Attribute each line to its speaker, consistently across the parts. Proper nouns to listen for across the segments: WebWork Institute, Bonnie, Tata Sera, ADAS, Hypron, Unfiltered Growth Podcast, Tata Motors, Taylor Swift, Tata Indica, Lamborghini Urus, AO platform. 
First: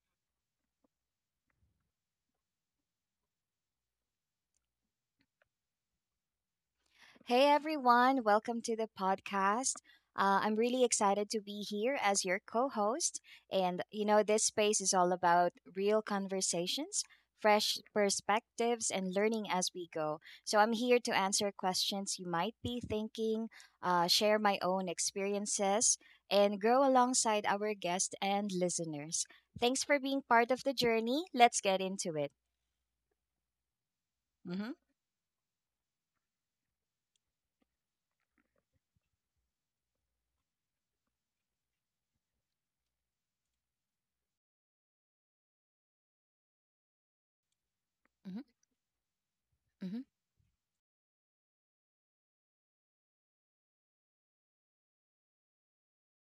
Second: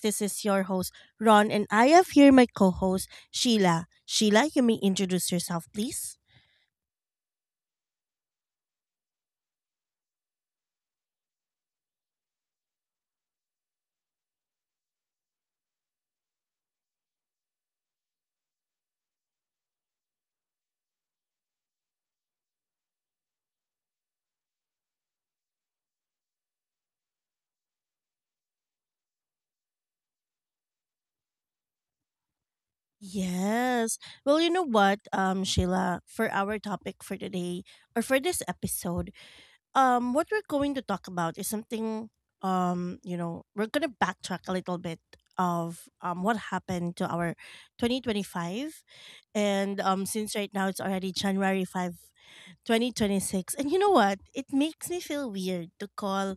Speaker 1: This is your host, Ron, and I have here my co host, Sheila. Sheila, you may introduce yourself, please.
Speaker 2: Hey everyone, welcome to the podcast. I'm really excited to be here as your co host. This space is all about real conversations, fresh perspectives, and learning as we go. So I'm here to answer questions you might be thinking, share my own experiences, and grow alongside our guests and listeners. Thanks for being part of the journey. Let's get into it.
Speaker 1: Yes. Well,
Speaker 2: hmm
Speaker 1: Sheila, for our topic for today or for this episode, what we're going to talk about is something, we're going to backtrack a little bit of what happened to our 2025, and
Speaker 2: hmm.
Speaker 1: since right now it's already January 5, 2026. And you know what, it makes me feel weird to call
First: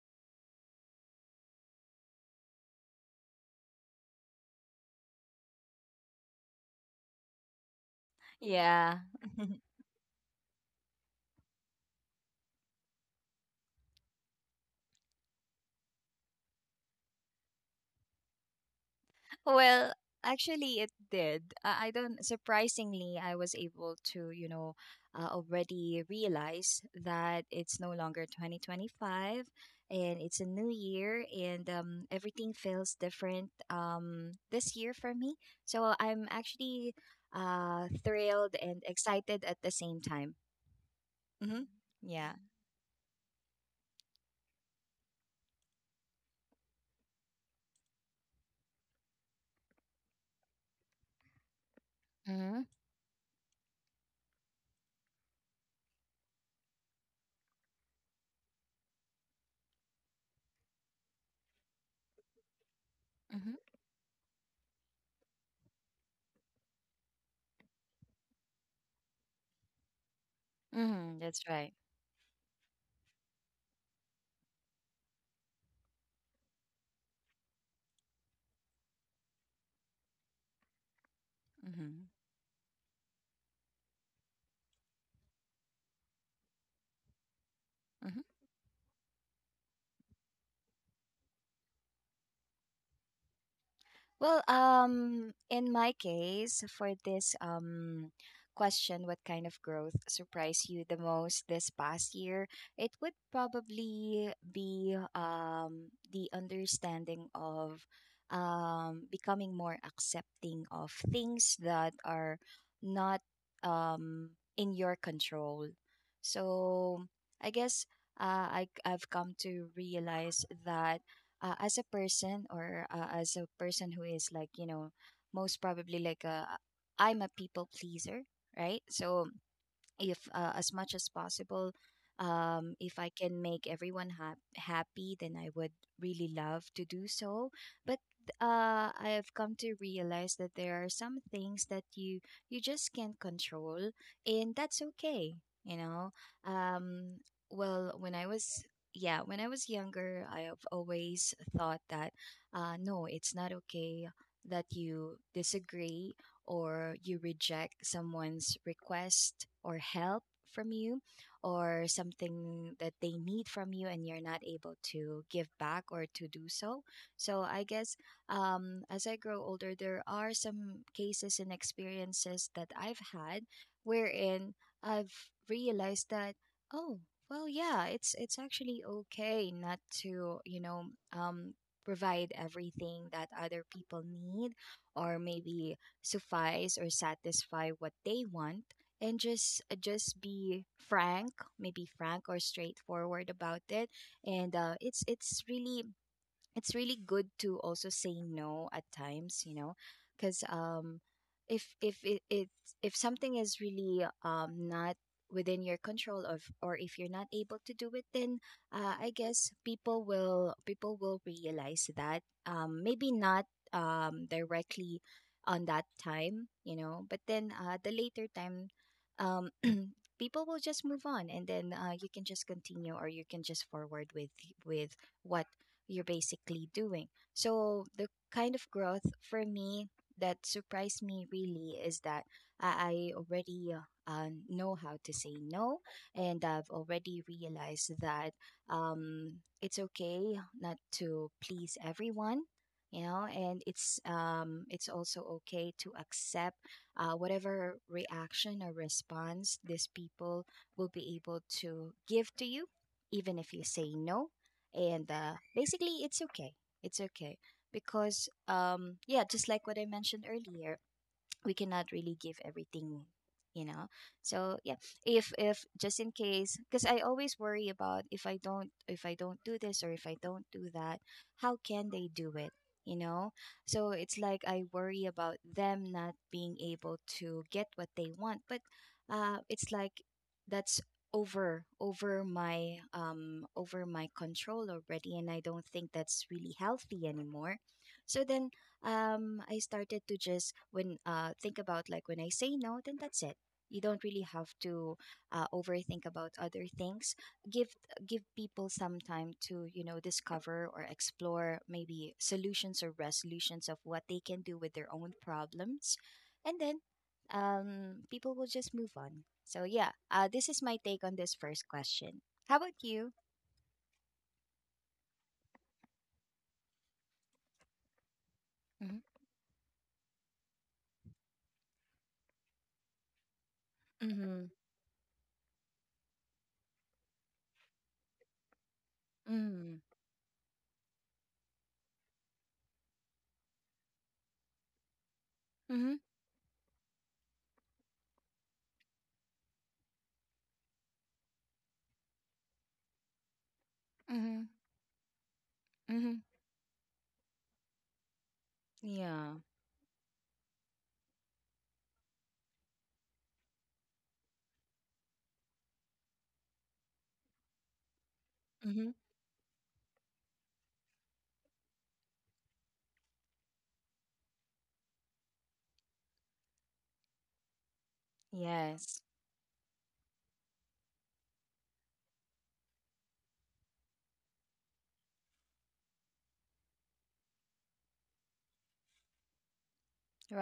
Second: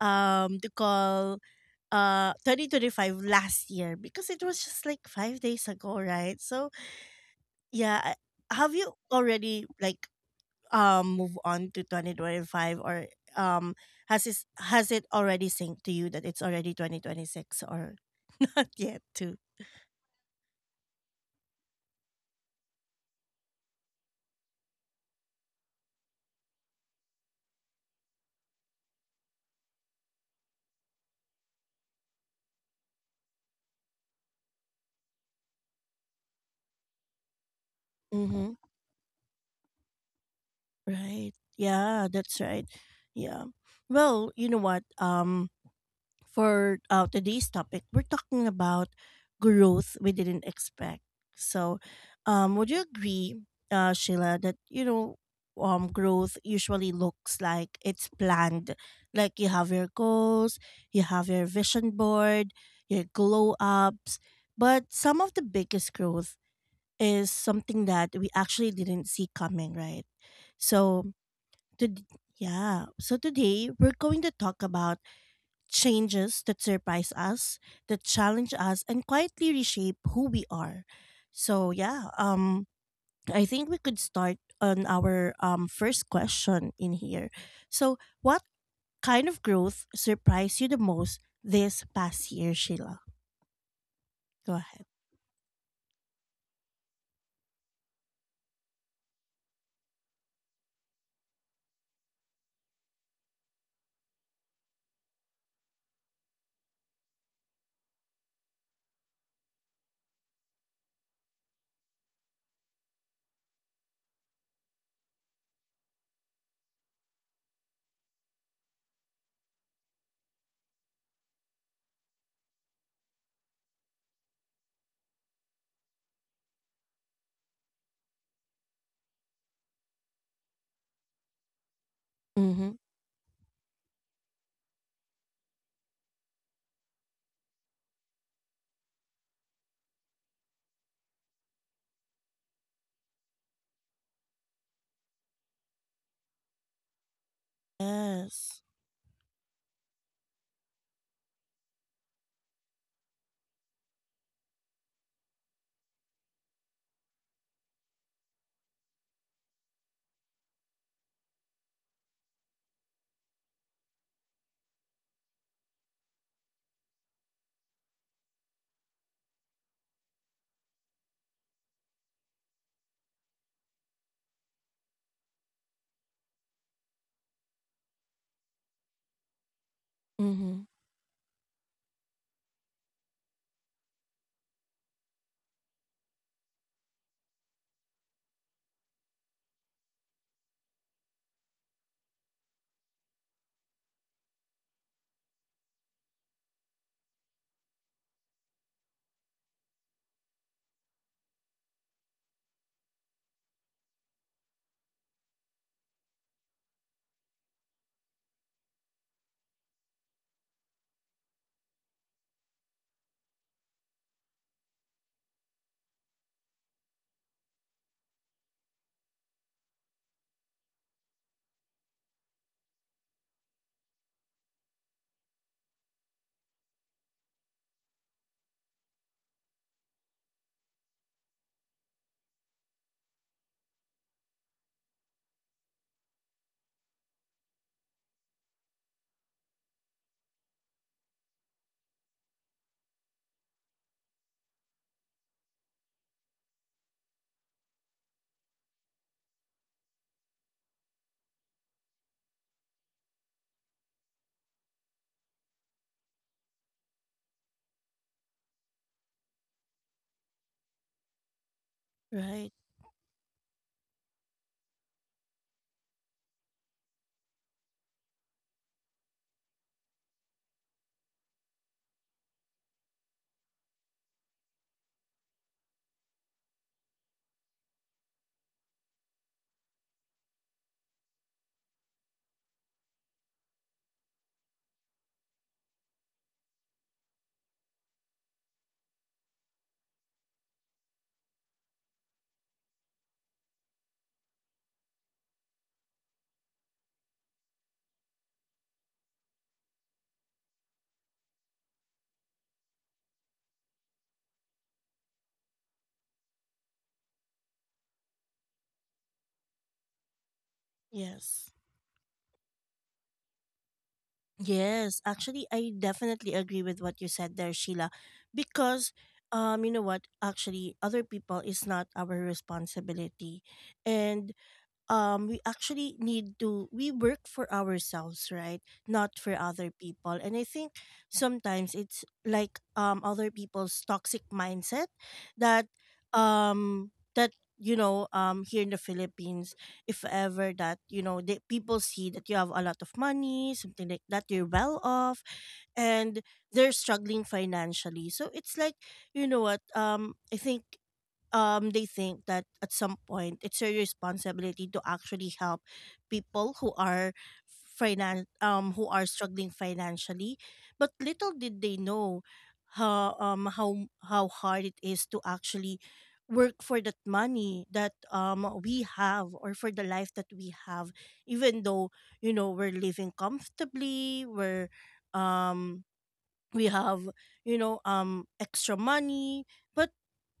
Speaker 1: um to call 2025 last year, because it was just like 5 days ago, right? So yeah, have you
Speaker 2: Yeah.
Speaker 1: already like move on to 2025, or um has it already synced to you that it's already 2026, or not yet?
Speaker 2: well, Actually, it did. I don't, surprisingly, I was able to, you know, already realize that it's no longer 2025, and it's a new year, and everything feels different this year for me. So I'm actually
Speaker 1: Mm-hmm.
Speaker 2: thrilled and excited at the same time.
Speaker 1: Right.
Speaker 2: Mm-hmm.
Speaker 1: Yeah,
Speaker 2: Yeah.
Speaker 1: that's right. Yeah. Well, you know what? For today's topic, we're talking about growth we didn't expect. So,
Speaker 2: Mm-hmm.
Speaker 1: would you agree, Sheila, that growth usually looks like it's planned, like you have your goals, you have your vision board, your glow
Speaker 2: Mm-hmm.
Speaker 1: ups, but some of the biggest growth is something that we actually didn't see coming, right? So,
Speaker 2: Mm-hmm. That's right.
Speaker 1: to, yeah, so today we're going to talk about changes that surprise us, that challenge us, and quietly reshape who we are. So
Speaker 2: Mm-hmm.
Speaker 1: I think we could start on our first question in here. So
Speaker 2: Mm-hmm.
Speaker 1: what kind of growth surprised you the most this past year, Sheila?
Speaker 2: Well,
Speaker 1: Go ahead.
Speaker 2: in my case, for this question, what kind of growth surprised you the most this past year? It would probably be the understanding of becoming more accepting of things that are not in your control. So I guess I've come to realize that as a person who is, like, you know, most probably like a, I'm a people pleaser, right? So if as much as possible,
Speaker 1: Mm-hmm.
Speaker 2: if I can make everyone happy, then I would really love to do so. But I've come to realize that there are some things that you just can't control, and that's okay, you know. um, well when i
Speaker 1: Yes.
Speaker 2: was yeah, when I was younger I have always thought that, no, it's not okay that you disagree or you reject someone's request or help from you, or something that they need from you and you're not able to give back or to do so. So I guess, as I grow older there are some cases and experiences that I've had wherein I've realized that, oh, well, yeah, it's actually okay not to, you
Speaker 1: Mm-hmm.
Speaker 2: know, um, provide everything that other people need, or maybe suffice or satisfy what they want, and just be frank, maybe frank or straightforward about it. And it's really, it's really good to also say no at times, you know. Because if it, it, if something is really not within your control of, or if you're not able to do it, then I guess people will realize that, maybe not directly on that time, you know, but then the later time, um people will just move on. And then you can just continue, or you can just forward with what you're basically doing. So, the kind of growth for me that surprised me really is that I already know how to say no, and I've already realized that it's okay not to please everyone. You know, and it's, it's also okay to accept whatever reaction or response these people will be able to give to you, even if you say no. And basically it's okay, it's okay, because yeah, just like what I mentioned earlier, we cannot really give
Speaker 1: Right.
Speaker 2: everything, you know. So yeah, if just in case, because I always worry about, if I don't, if I don't do this or if I don't do that, how can they do it, you know. So it's like I worry about them not being able to get what they want, but it's like that's over my, over my control already, and I don't think that's really healthy anymore. So then, I started to just, when think about, like, when I say no, then that's it. You don't really have to overthink about other things. Give Give people some time to, you know, discover or explore maybe solutions or resolutions of what they can do with their own problems, and then people will just move on. So yeah, this is my take on this
Speaker 1: Yes.
Speaker 2: first question. How about you?
Speaker 1: Yes, actually, I definitely agree with what you said there, Sheila, because
Speaker 2: Mm-hmm.
Speaker 1: you know what? Actually, other people is not our responsibility, and
Speaker 2: Mm-hmm.
Speaker 1: we actually need to we work for ourselves, right, not for other
Speaker 2: Mm-hmm.
Speaker 1: people. And I think sometimes it's like other people's toxic mindset that um that you know, here in the Philippines, if ever that you know the people see that you have a lot of money, something like that,
Speaker 2: Mm-hmm.
Speaker 1: you're well off,
Speaker 2: Mm-hmm.
Speaker 1: and they're struggling financially. So it's like you
Speaker 2: Yeah.
Speaker 1: know what, I think they think that at some point it's your responsibility to actually help people who are who are struggling financially. But little did they know how how hard it is to actually work for that money that we
Speaker 2: Yes.
Speaker 1: have, or for the life that we have. Even though you know we're living comfortably, we're um we have you know extra money, but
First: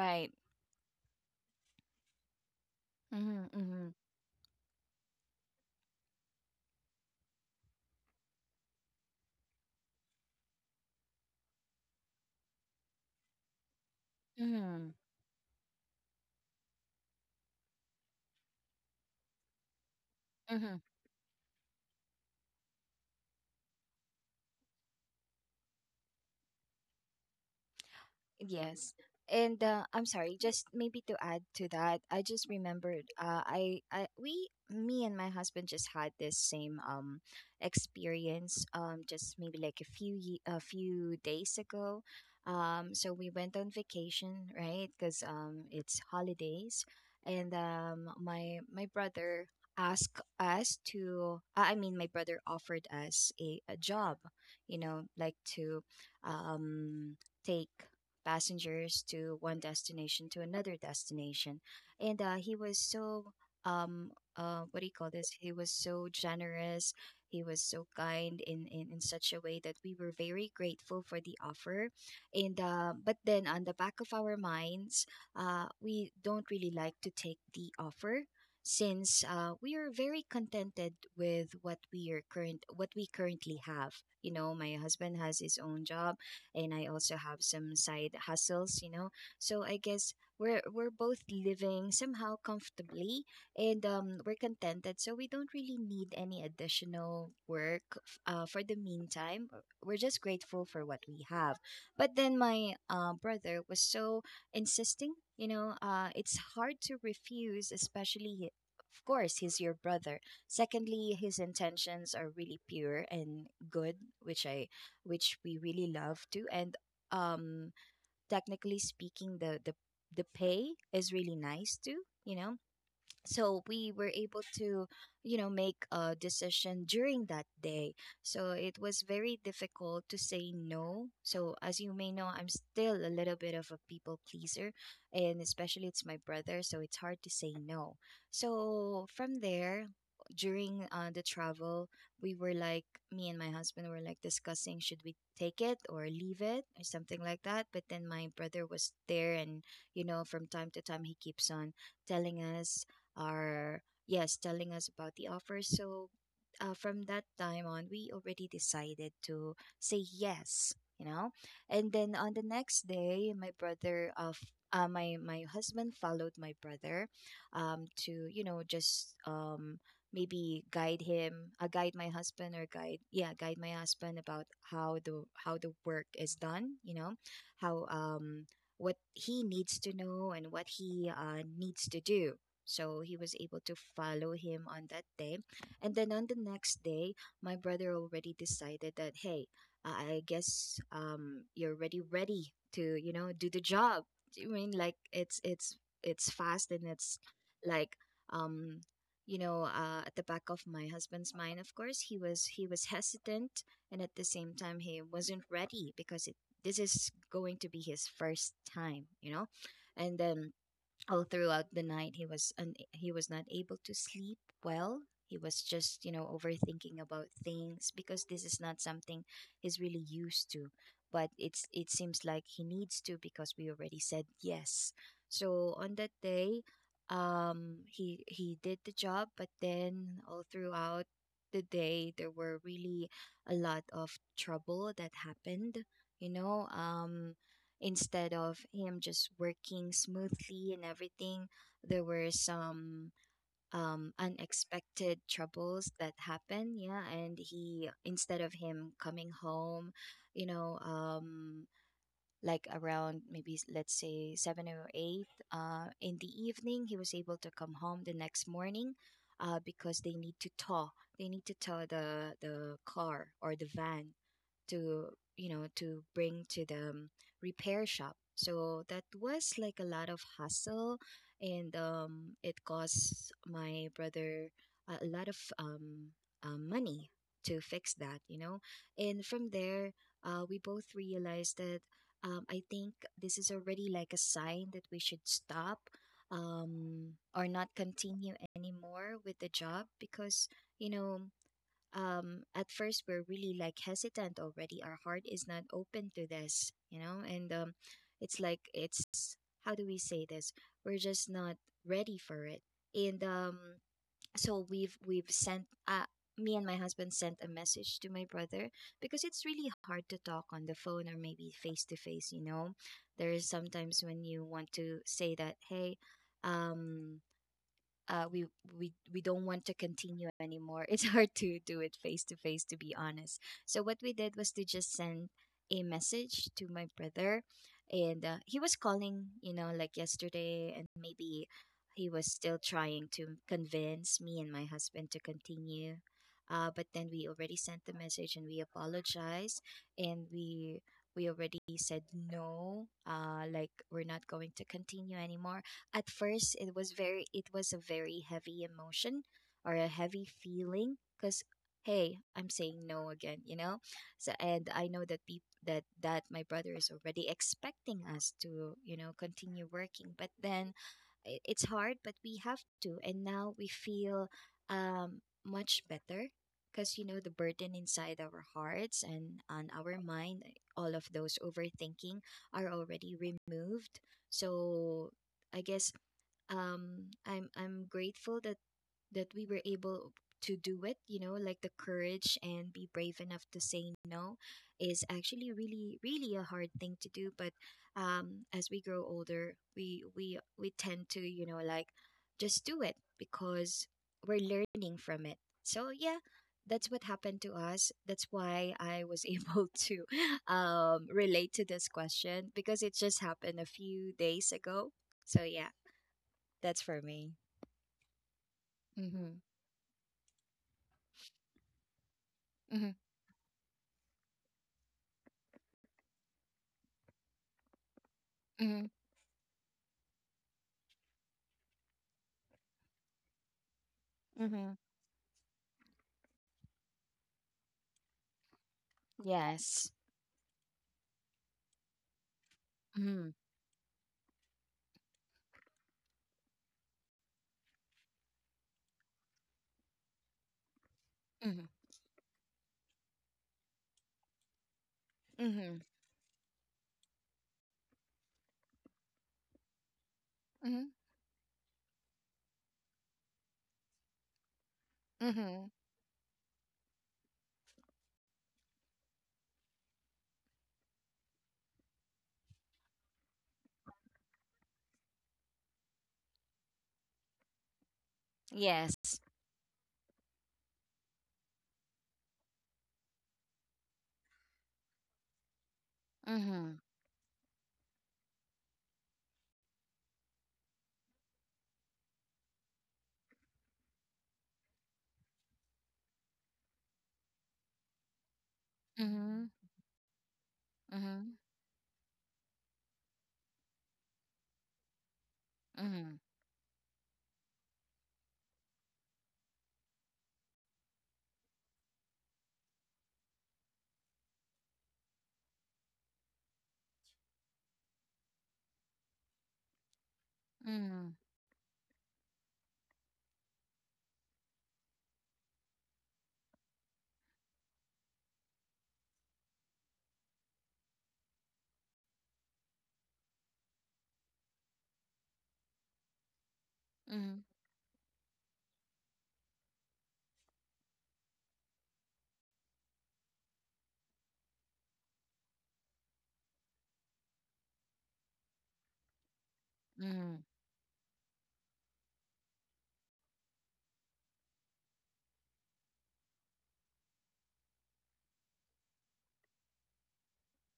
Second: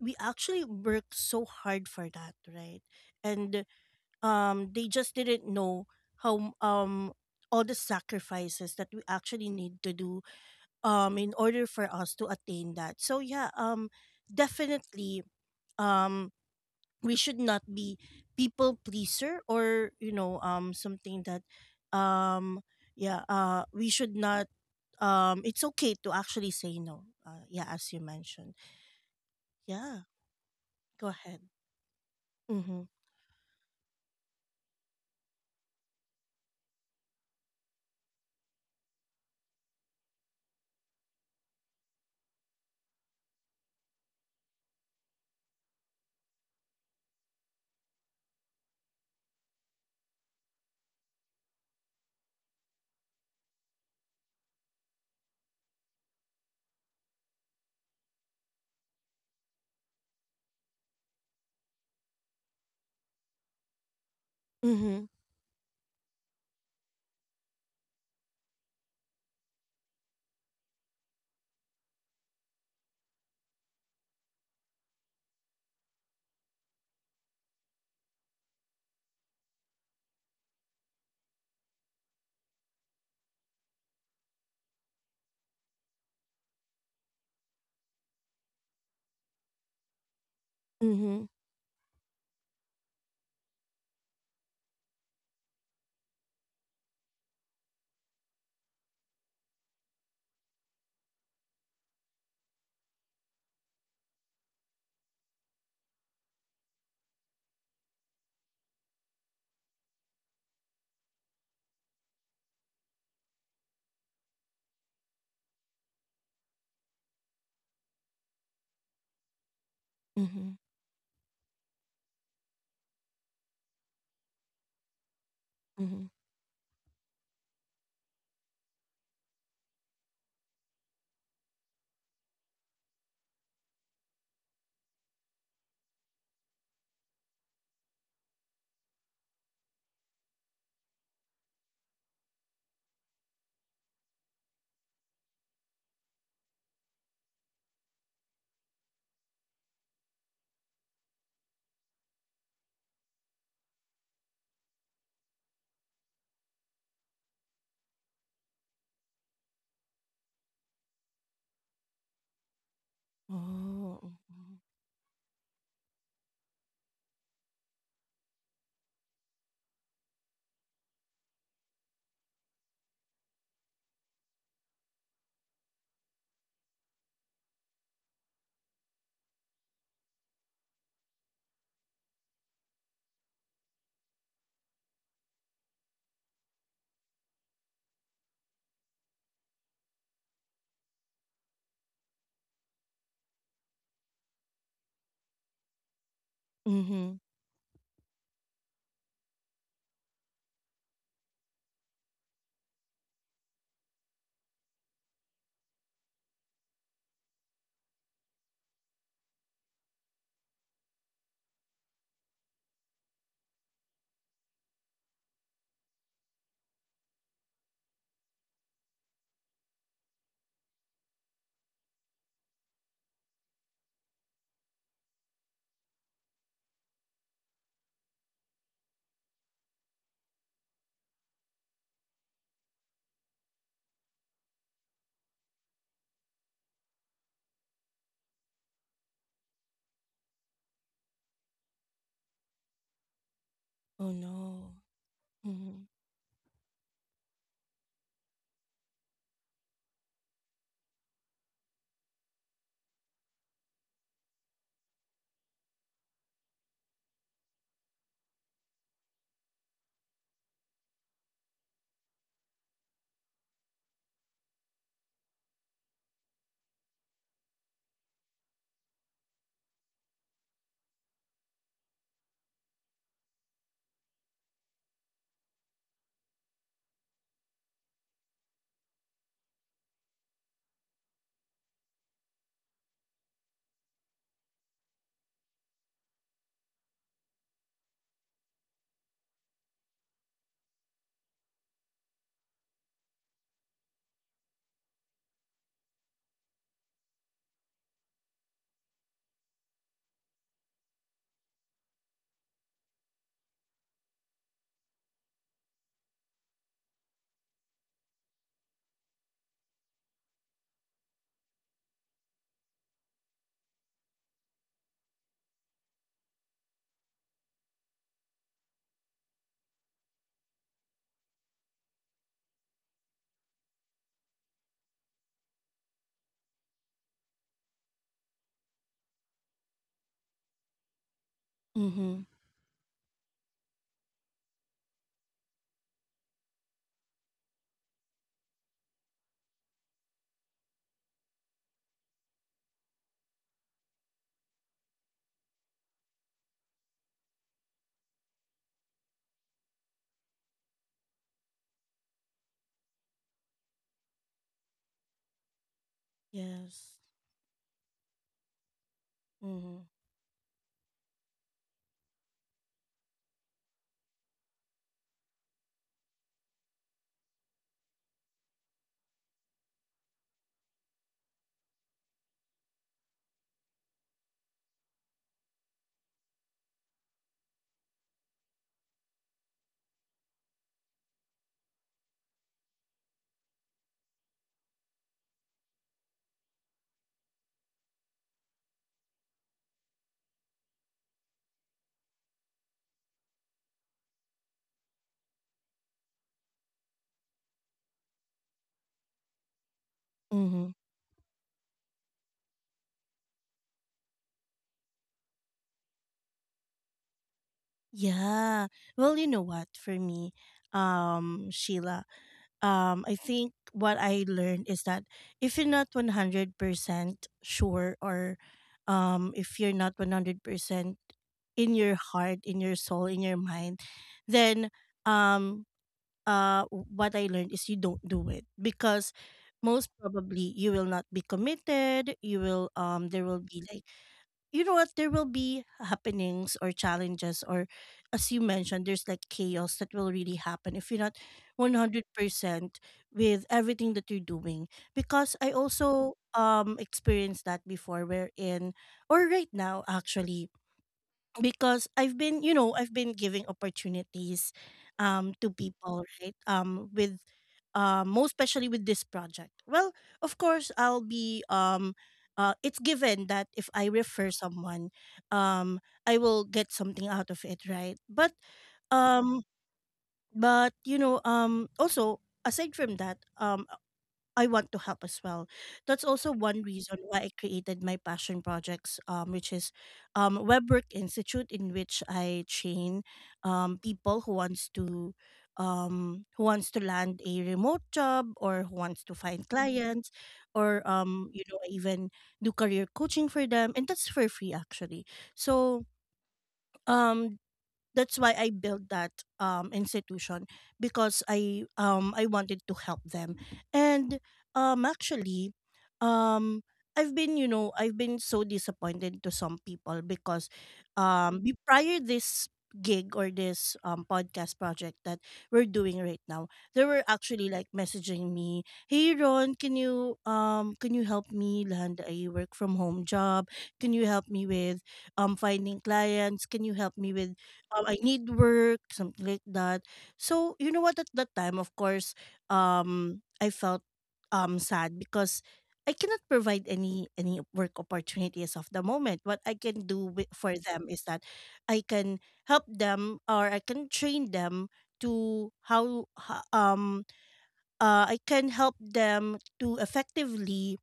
Speaker 1: we actually worked so hard for that, right?
Speaker 2: Mm-hmm.
Speaker 1: And
Speaker 2: Mm-hmm.
Speaker 1: they just didn't know how, all the sacrifices that we actually need to do in order for us to attain that. So yeah,
Speaker 2: Mm-hmm.
Speaker 1: definitely um we should not be people pleaser, or you know,
Speaker 2: Mm-hmm.
Speaker 1: something that um yeah we should not, it's okay to actually say no. Yeah, as you mentioned.
Speaker 2: Yes. And
Speaker 1: Yeah,
Speaker 2: I'm sorry, just maybe
Speaker 1: go
Speaker 2: to
Speaker 1: ahead.
Speaker 2: add to that, I just
Speaker 1: Mm-hmm.
Speaker 2: remembered, I we, me and my husband just had this same experience just maybe like a few a few days ago. So we went on vacation, right? Cuz it's holidays, and my brother asked us to, I mean, my brother offered us a job, you know, like to take passengers to one destination to another destination. And he was so, um, what do you
Speaker 1: Mm-hmm.
Speaker 2: call this? He was so generous. He was so kind in such a way that we were very grateful for the offer. And but then on the back of our minds, we don't really like to take the offer, since we are very contented with what we are current what we currently have. You know, my husband has his own job and I also have some side hustles, you know. So I guess we're both
Speaker 1: Mm-hmm.
Speaker 2: living somehow comfortably, and we're contented. So we don't really need any additional work, for the meantime. We're just grateful for what we have. But then my brother was so insisting, you know. It's hard to refuse, especially, of course, he's your brother. Secondly, his intentions are really pure and good, which i which we really love to. And um, technically speaking, the
Speaker 1: Mm-hmm.
Speaker 2: pay is really nice too. You know, so we were able to, you know, make
Speaker 1: Mm-hmm.
Speaker 2: a decision during that day. So it was very difficult to say no. So as you may know, I'm still a little bit of a people pleaser, and especially it's my brother, so it's hard to say no. So from there, during the travel, we were like, me and my husband were like discussing, should we take it or leave it or something like that. But then my brother was there, and you know, from time to time he keeps on telling us, are yes, telling us about the offer. So from that time on, we already decided to say yes, you know. And then on the next day my
Speaker 1: Oh.
Speaker 2: brother of
Speaker 1: Mm-hmm.
Speaker 2: my husband followed my brother to, you know, just maybe guide him, guide my husband or guide yeah, guide my husband about how the work is done, you know, how what he needs to know and what he needs to do. So he was able to follow him on that day. And then on the next day, my brother already decided that, hey, I guess you're already ready to, you know, do the job. I mean, like, it's fast and
Speaker 1: Mm-hmm.
Speaker 2: it's like, um, you know, at the back of my husband's mind, of course, he was hesitant, and at the same time he wasn't ready because it, this is going to be his first time, you know. And then all throughout the night he was not able to sleep well. He was just, you know, overthinking about things, because this is not something he's really used to. But it's, it seems like he needs to, because we already said yes. So on that day, he did the job, but then all throughout the day there were really a lot of trouble that happened, you know. Instead of him just working smoothly and everything, there were some
Speaker 1: Oh no.
Speaker 2: unexpected
Speaker 1: Mm-hmm.
Speaker 2: troubles that happened, yeah. And he, instead of him coming home, you know, like around maybe let's say seven or eight in the evening, he was able to come home the next morning, because they need to tow they need to tow the car or the van to, you know, to bring to the, repair shop. So that was like a lot of hassle, and it cost my brother a lot of money to fix that, you know. And from there, we both realized that, I think this is already like a sign that we should stop, or not continue anymore with the job. Because, you know, at first we're really like hesitant already. Our heart is not open to this, you know. And it's like, it's, how do we say this? We're just not ready for it. And so we've sent me and my husband sent a message to my brother, because it's really hard to talk on the phone or maybe face to face, you know. There is sometimes when you want to say that, hey, um uh, we we don't want to continue anymore. It's hard to do it face to face, to be honest. So what we did was to just send a message to my brother, and he was calling, you know, like yesterday, and maybe he
Speaker 1: Mm-hmm.
Speaker 2: was still trying to convince me and my husband to continue. But then we already sent the message and we apologized, and we already said no. Like, we're not going to continue anymore. At first it was a very heavy emotion or a heavy feeling, because, hey, I'm saying no again, you know. So, and I know that people that my brother
Speaker 1: Yes.
Speaker 2: is already expecting us to, you know, continue
Speaker 1: Mm-hmm.
Speaker 2: working. But then, it's hard, but we have to, and now we feel much better, because, you know, the burden inside our hearts and on our mind, all of those overthinking, are already removed. So I guess I'm grateful that we were able to do it, you know, like the courage and be brave enough to say no is actually really really a hard thing to do. But as we grow older, we tend to, you know, like just do it because we're learning from it. So yeah, that's what happened to us. That's why I was able to
Speaker 1: Mm-hmm.
Speaker 2: relate to this question, because it just happened a few days ago. So yeah, that's for me.
Speaker 1: Yeah. Well, you
Speaker 2: Mm-hmm.
Speaker 1: know what? For me, Sheila,
Speaker 2: Mm-hmm.
Speaker 1: I think what I learned is that if you're not 100% sure, or
Speaker 2: Mm-hmm.
Speaker 1: if you're not 100% in your heart, in your soul, in your mind, then
Speaker 2: Mm-hmm.
Speaker 1: um, what I learned is you don't do it, because most
Speaker 2: Yes.
Speaker 1: probably you will not be committed. You will there
Speaker 2: Mm-hmm.
Speaker 1: will be like you know what, there will be happenings or challenges, or as you mentioned, there's like chaos that will really happen if you're not
Speaker 2: Mm-hmm.
Speaker 1: 100% with everything that you're doing. Because I
Speaker 2: Mm-hmm.
Speaker 1: also experienced that before, wherein, or right now actually,
Speaker 2: Mm-hmm.
Speaker 1: because I've been, you know, I've been giving opportunities to
Speaker 2: Mm-hmm.
Speaker 1: people, right? With most especially with this project. Well, of course I'll be it's given that if I refer someone, um I will get something out of it, right?
Speaker 2: Yes.
Speaker 1: Um but you know, also aside from that, I want to help as well. That's also one
Speaker 2: Mm-hmm.
Speaker 1: reason why I created my passion projects, which is WebWork Institute, in which I train people who wants to land a remote job or who wants to find
Speaker 2: Mm-hmm.
Speaker 1: clients, or
Speaker 2: Mm-hmm.
Speaker 1: you know, I even do career coaching for them, and that's for free actually. So um that's why I built that institution because I wanted to help them. And actually um I've been, you know, I've been so disappointed to some people because
Speaker 2: Mm-hmm.
Speaker 1: prior this gig, or this podcast project that we're doing right now, they were actually like messaging me, "Hey Ron, can you help me land a work from home job? Can you help me with finding clients? Can you help me with
Speaker 2: Mm-hmm.
Speaker 1: I need work," something like that. So you know what? At that time, of course, I felt sad, because I cannot provide any work opportunities of the moment. What I can do
Speaker 2: Mm-hmm.
Speaker 1: for them is that I can help them, or I can train them to I can help them to effectively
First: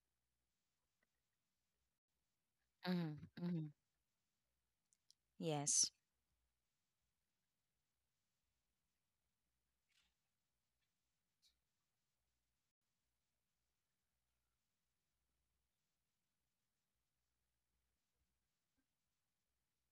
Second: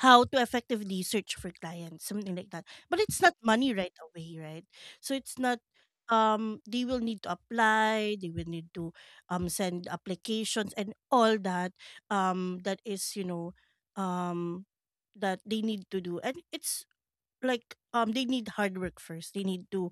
Speaker 1: how to effectively search for clients, something like that. But it's not
Speaker 2: Mm-hmm. Mm-hmm.
Speaker 1: money right away, right? So it's not
Speaker 2: Yes.
Speaker 1: they will need to apply, they will need to send applications and all that, that is, you know, um that they need to do. And it's like they need hard work first. They need to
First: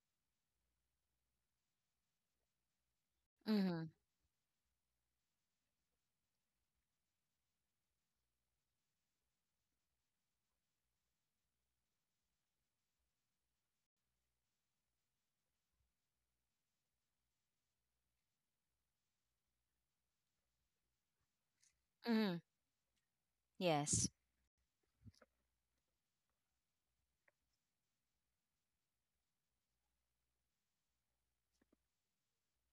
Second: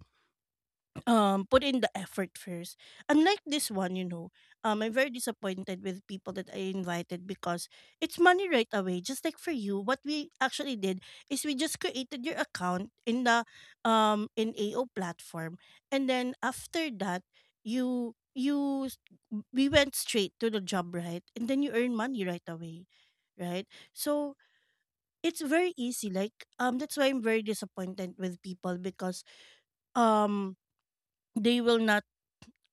Speaker 1: put in the effort first. Unlike this
Speaker 2: Mm-hmm.
Speaker 1: one, you know, I'm very disappointed with people that I invited because it's money right away. Just like for you, what we actually did is we just created your account in the in AO platform. And then after that, you you s- we went straight to the job, right? And then you earn money
Speaker 2: Mm-hmm.
Speaker 1: right away. Right?
Speaker 2: Yes.
Speaker 1: So it's very easy. Like that's why I'm very disappointed with people because um they will not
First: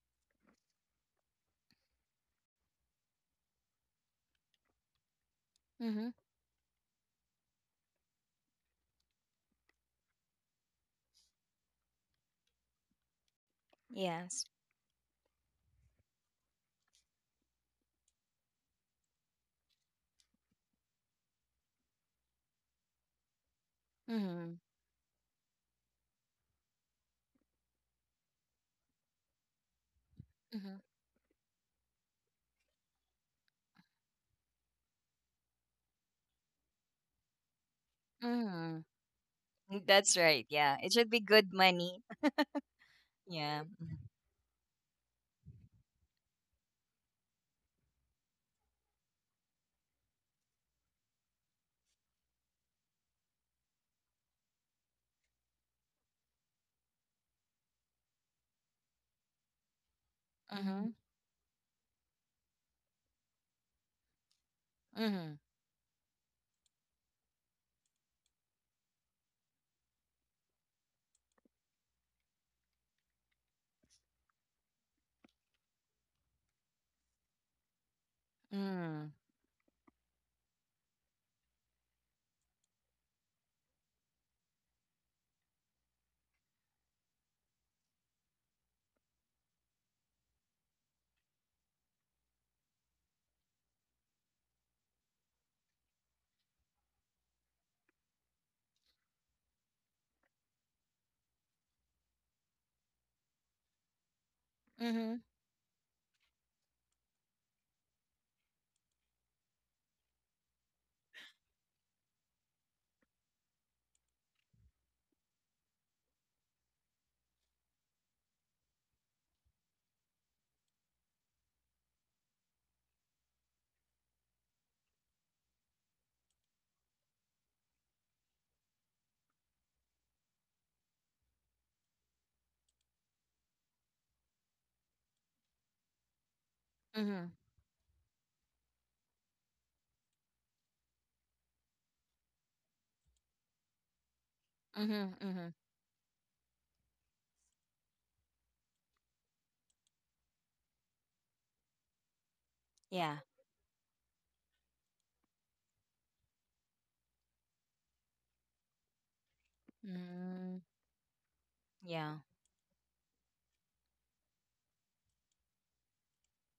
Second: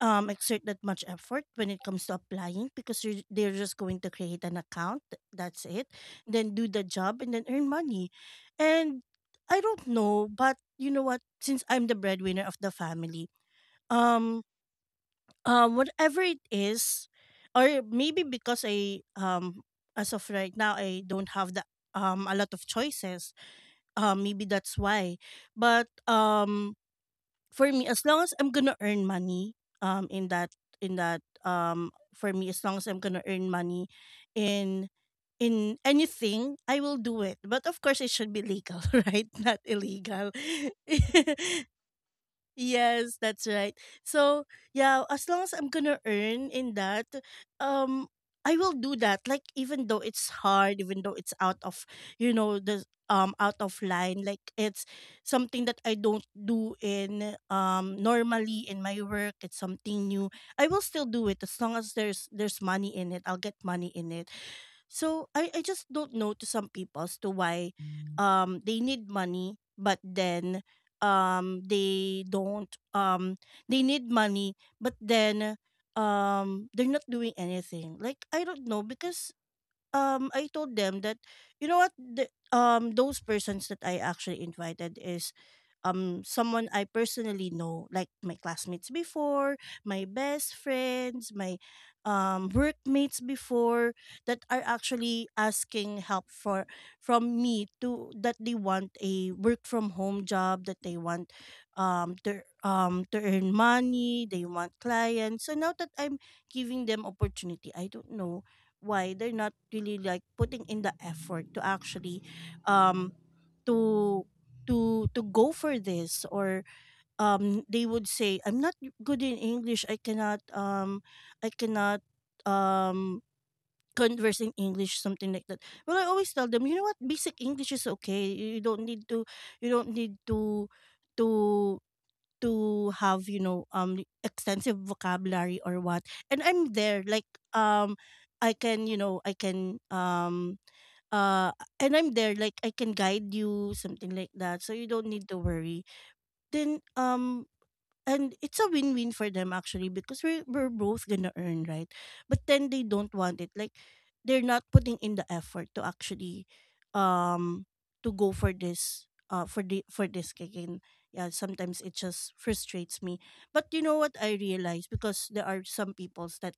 Speaker 1: exert that much effort when it comes to applying, because they're just going to create an account, that's it,
Speaker 2: Mm-hmm.
Speaker 1: then do the job and then earn money. And I don't know, but you know what, since I'm the breadwinner of the family, um
Speaker 2: Yes.
Speaker 1: whatever it is, or maybe because I as of right now, I don't have the a lot of choices, maybe
Speaker 2: Mm-hmm.
Speaker 1: that's why. But for me, as long as I'm gonna earn money
Speaker 2: Mm-hmm.
Speaker 1: in that for me, as long as I'm gonna earn money in anything, I will do it. But of course, it should be legal,
Speaker 2: Mm-hmm.
Speaker 1: right, not
Speaker 2: That's
Speaker 1: illegal.
Speaker 2: right. Yeah. It should be good money.
Speaker 1: Yes, that's
Speaker 2: Yeah.
Speaker 1: right. So, yeah, as long as I'm gonna earn in that, um, I will do that. Like, even though it's hard, even though it's out of, you know, the out of line, like it's something that I don't do in normally in my work. It's something new. I will
Speaker 2: Mhm.
Speaker 1: still do it as long as there's money in it. I'll get money in it. So
Speaker 2: Mm-hmm.
Speaker 1: I just don't know to some people as to why they need money, but then they don't they need money but then they're not doing anything. Like I don't know,
Speaker 2: Mm-hmm.
Speaker 1: because I told them that you know what, those persons that I actually invited is someone I personally know, like my classmates before, my best friends, my workmates before, that are actually asking help for from me to that they want a work from home job, that they want to earn money, they want
Speaker 2: Mm-hmm.
Speaker 1: clients. So now that I'm giving them opportunity, I don't know why they're not really like putting in the effort to actually um to to go for this. Or they would say I'm not good in english. I cannot I cannot um converse in english, something like that. Well, I always tell them, you know what, basic english is okay. You don't need to you don't need to to to have, you know, extensive vocabulary or what. And I'm there
Speaker 2: Mm-hmm.
Speaker 1: like um I can, you know, I can uh and I'm there like I can guide you, something like that, so you don't
Speaker 2: Mm-hmm.
Speaker 1: need to
Speaker 2: Mm-hmm.
Speaker 1: worry. Then And it's a win-win for them actually, because we're both gonna earn, right? But then they don't
Speaker 2: Yeah.
Speaker 1: want it, like they're not putting in the effort to actually um to go for this, for this kick.
Speaker 2: Mm-hmm.
Speaker 1: And yeah, sometimes it
Speaker 2: Yeah.
Speaker 1: just frustrates me. But you know what, I realize, because there are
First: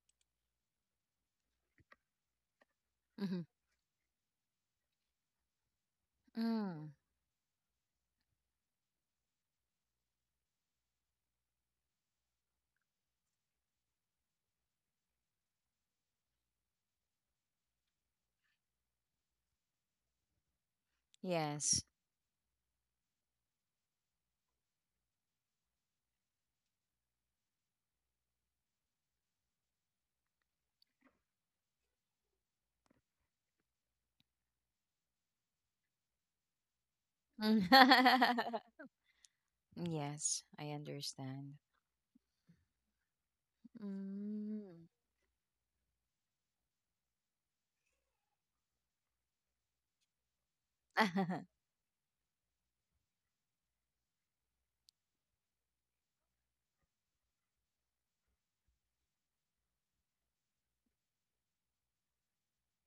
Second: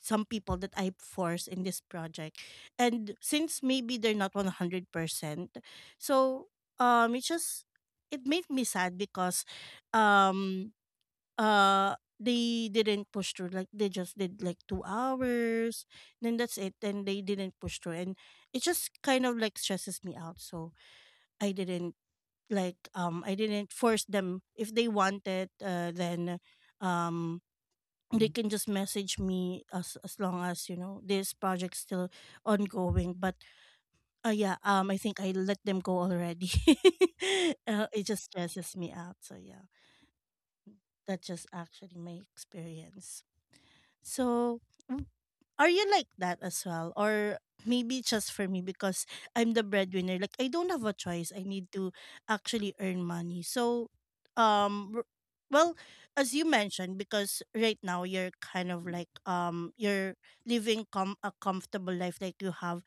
Speaker 1: some people that I force in this project, and
Speaker 2: Hmm.
Speaker 1: since maybe they're not 100%, so
Speaker 2: Mm.
Speaker 1: it just, it made me sad because um they didn't push through. Like they just did like 2 hours, then that's it, and they didn't push through. And it just kind of like stresses me out. So I
Speaker 2: Yes.
Speaker 1: didn't, like, I didn't force them. If they wanted, then um they can just message me, as long as, you know, this project's still ongoing. But yeah, I think I let them go already.
Speaker 2: Mm.
Speaker 1: It just stresses me out, so yeah,
Speaker 2: Yes, I
Speaker 1: that's just
Speaker 2: understand.
Speaker 1: actually my experience. So,
Speaker 2: Mm.
Speaker 1: w- are you like that as well? Or maybe just for me, because I'm the breadwinner. Like, I don't have a choice. I need to actually earn money. So, um, r- well, as you mentioned, because right now you're kind of like, you're living a comfortable life. Like, you have,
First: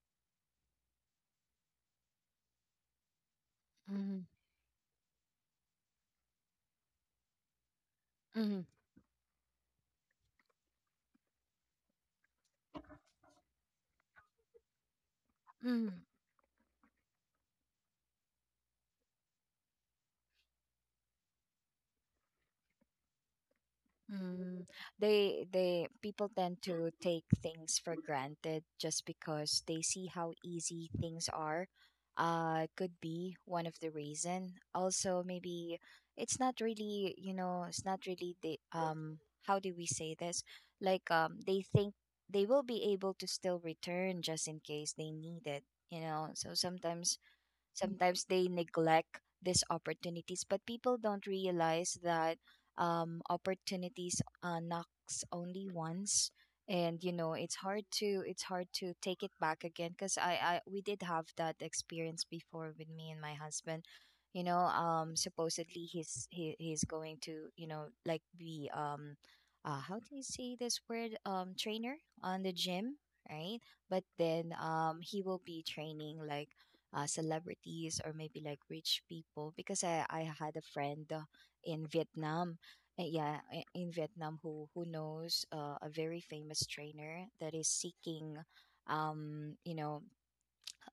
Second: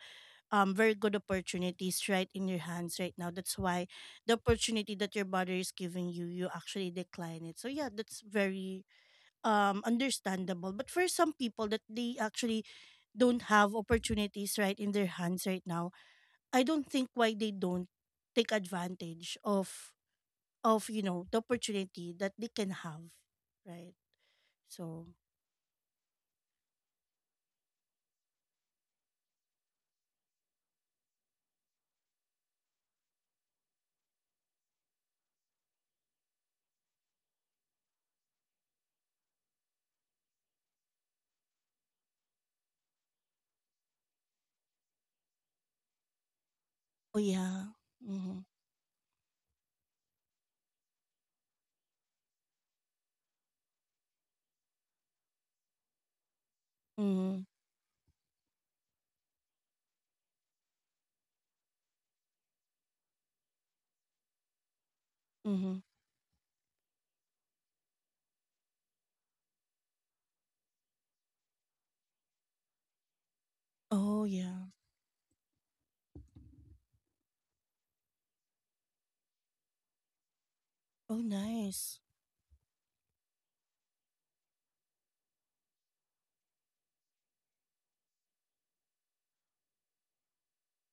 Speaker 1: very good opportunities right in your hands right now. That's why
Speaker 2: Mm-hmm.
Speaker 1: the opportunity that your brother is giving you, you actually decline it. So, yeah, that's very understandable. But for some people that they actually don't have opportunities right in their hands right now,
Speaker 2: Mm.
Speaker 1: I don't think why they don't take advantage of you know, the opportunity that they can have, right?
Speaker 2: Mm,
Speaker 1: So.
Speaker 2: they people tend to take things for granted just because they see how easy things are. Could be one of the reason. Also, maybe it's not really the How do we say this? Like, they think they will be able to still return just in case they need it. You know, so sometimes
Speaker 1: Oh, yeah.
Speaker 2: Sometimes
Speaker 1: Mm-hmm.
Speaker 2: they neglect these opportunities, but people don't realize that, opportunities, knocks only once, and, you know,
Speaker 1: Mm-hmm.
Speaker 2: it's hard to, take it back again. Because I we did have that experience before, with me and my husband. You know,
Speaker 1: Mm-hmm.
Speaker 2: supposedly he's going to, you know, like be how do you say this word, trainer on the gym, right? But
Speaker 1: Oh,
Speaker 2: then
Speaker 1: yeah.
Speaker 2: he will be training like celebrities or maybe like rich people, because I had a friend
Speaker 1: Oh,
Speaker 2: in
Speaker 1: nice.
Speaker 2: Vietnam. Yeah, in Vietnam, who knows a very famous trainer that is seeking um you know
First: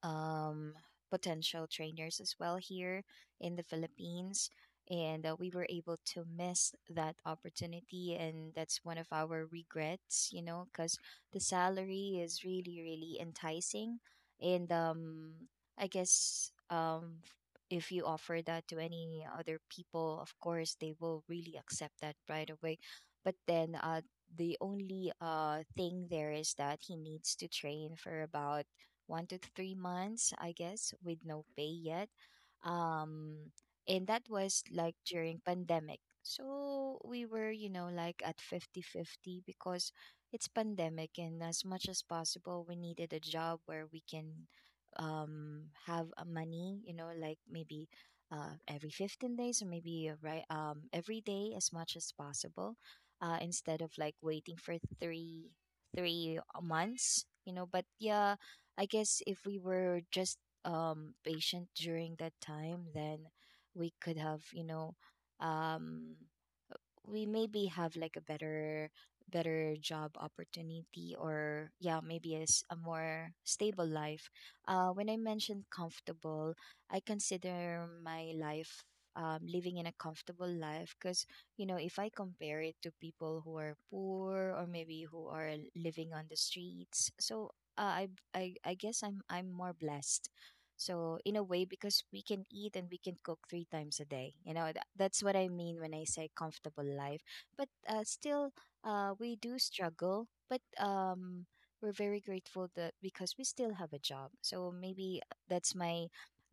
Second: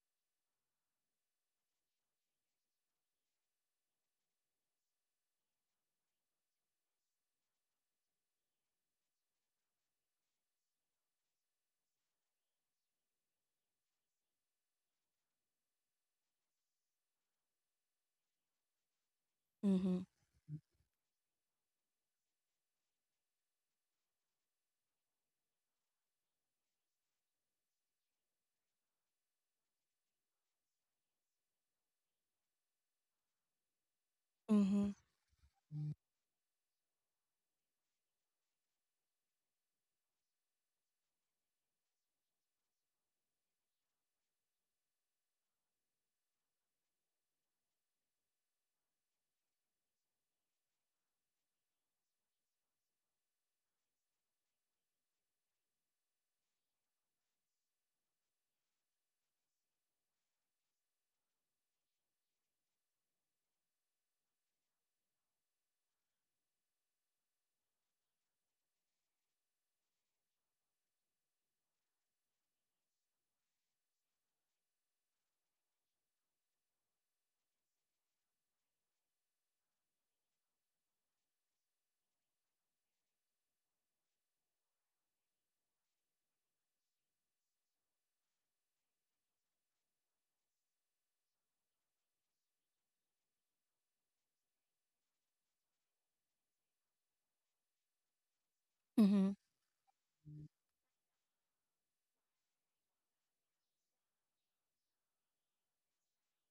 Speaker 2: um, potential trainers as well here in the Philippines. And we were able to miss that opportunity. And that's one of our regrets, you know, because the salary is really, really enticing. And I guess, if you offer that to any other
Speaker 1: Mm-hmm.
Speaker 2: people, of course, they will really accept that right away. But then the only thing there is that he needs to train for about 1 to 3 months, I guess, with no pay yet. Um, and that was
Speaker 1: Mm-hmm.
Speaker 2: like during pandemic. So we were, you know, like at 50-50, because it's pandemic and as much as possible we needed a job where we can have a money, you know, like maybe every 15 days or maybe right every day as much as possible, instead of like waiting for 3 3 months, you know. But yeah, I guess if we were just patient during that time, then we could have, you know, um we maybe have like a better job opportunity, or yeah, maybe is a more stable life. When I mentioned comfortable, I consider my life, living in a comfortable life, because, you know, if I compare it to people who are poor or maybe who are living on the streets. So, uh, I, I guess I'm more blessed, so, in a way, because we can eat and we can cook three times a day, you know, that's what I mean when I say comfortable life. But still,
Speaker 1: Mm-hmm.
Speaker 2: we do struggle, but, we're very grateful that because we still have a job. So maybe that's my,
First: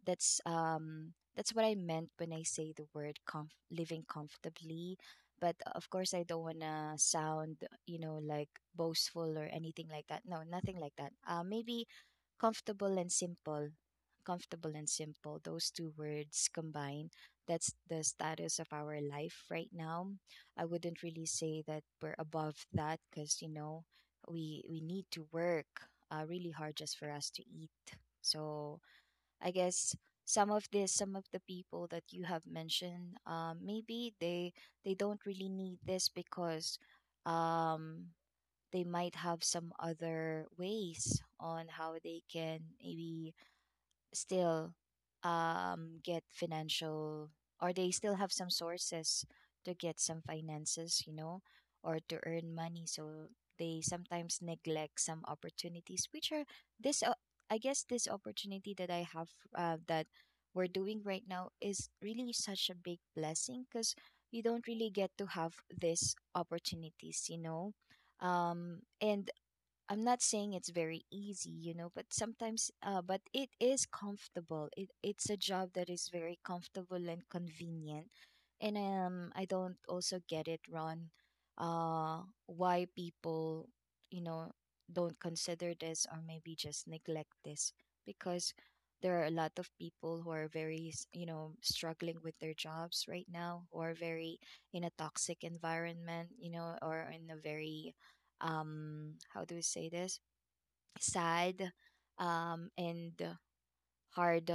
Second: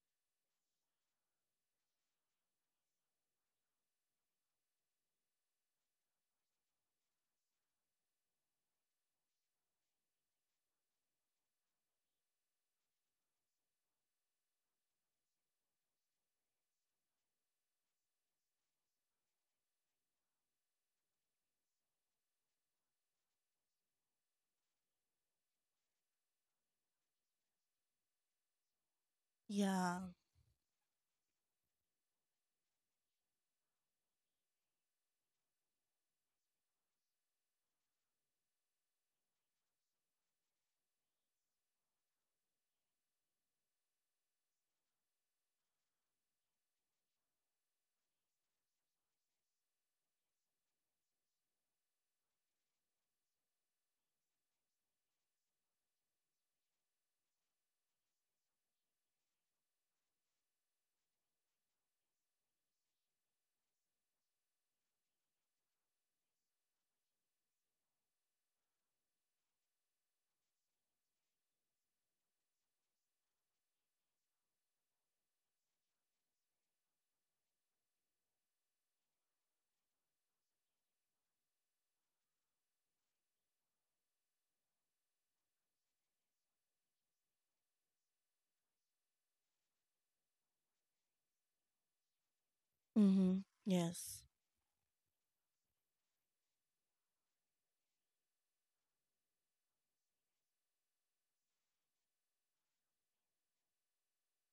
Speaker 2: that's what I meant when I say the word living comfortably. But of course, I don't wanna sound, you know, like boastful or anything like that. No, nothing like that. Maybe comfortable and simple, comfortable and simple, those two words combined, that's the status of our life right now. I wouldn't really say that we're above that, because, you know, we need to work really hard just for us to eat. So I guess
Speaker 1: Yeah.
Speaker 2: some of the people that you have mentioned, maybe they don't really need this, because um they might have some other ways on how they can maybe still get financial, or they still have some sources to get some finances, you know, or to earn money. So they sometimes neglect some opportunities, which are, this I guess this opportunity that I have, that we're doing right now, is really such a big blessing, because you don't really get to have these opportunities, you know. And I'm not saying it's very easy, you know, but sometimes, but it is comfortable. It, it's a job that is very comfortable and convenient, and, I don't also get it, Ron, why people, you know, don't consider this or maybe just neglect this, because there are a lot of people who are very, you know, struggling with their jobs right
Speaker 1: Mm-hmm.
Speaker 2: now, who are
Speaker 1: Yes.
Speaker 2: very in a toxic environment, you know, or in a very how do we say this, sad, and hard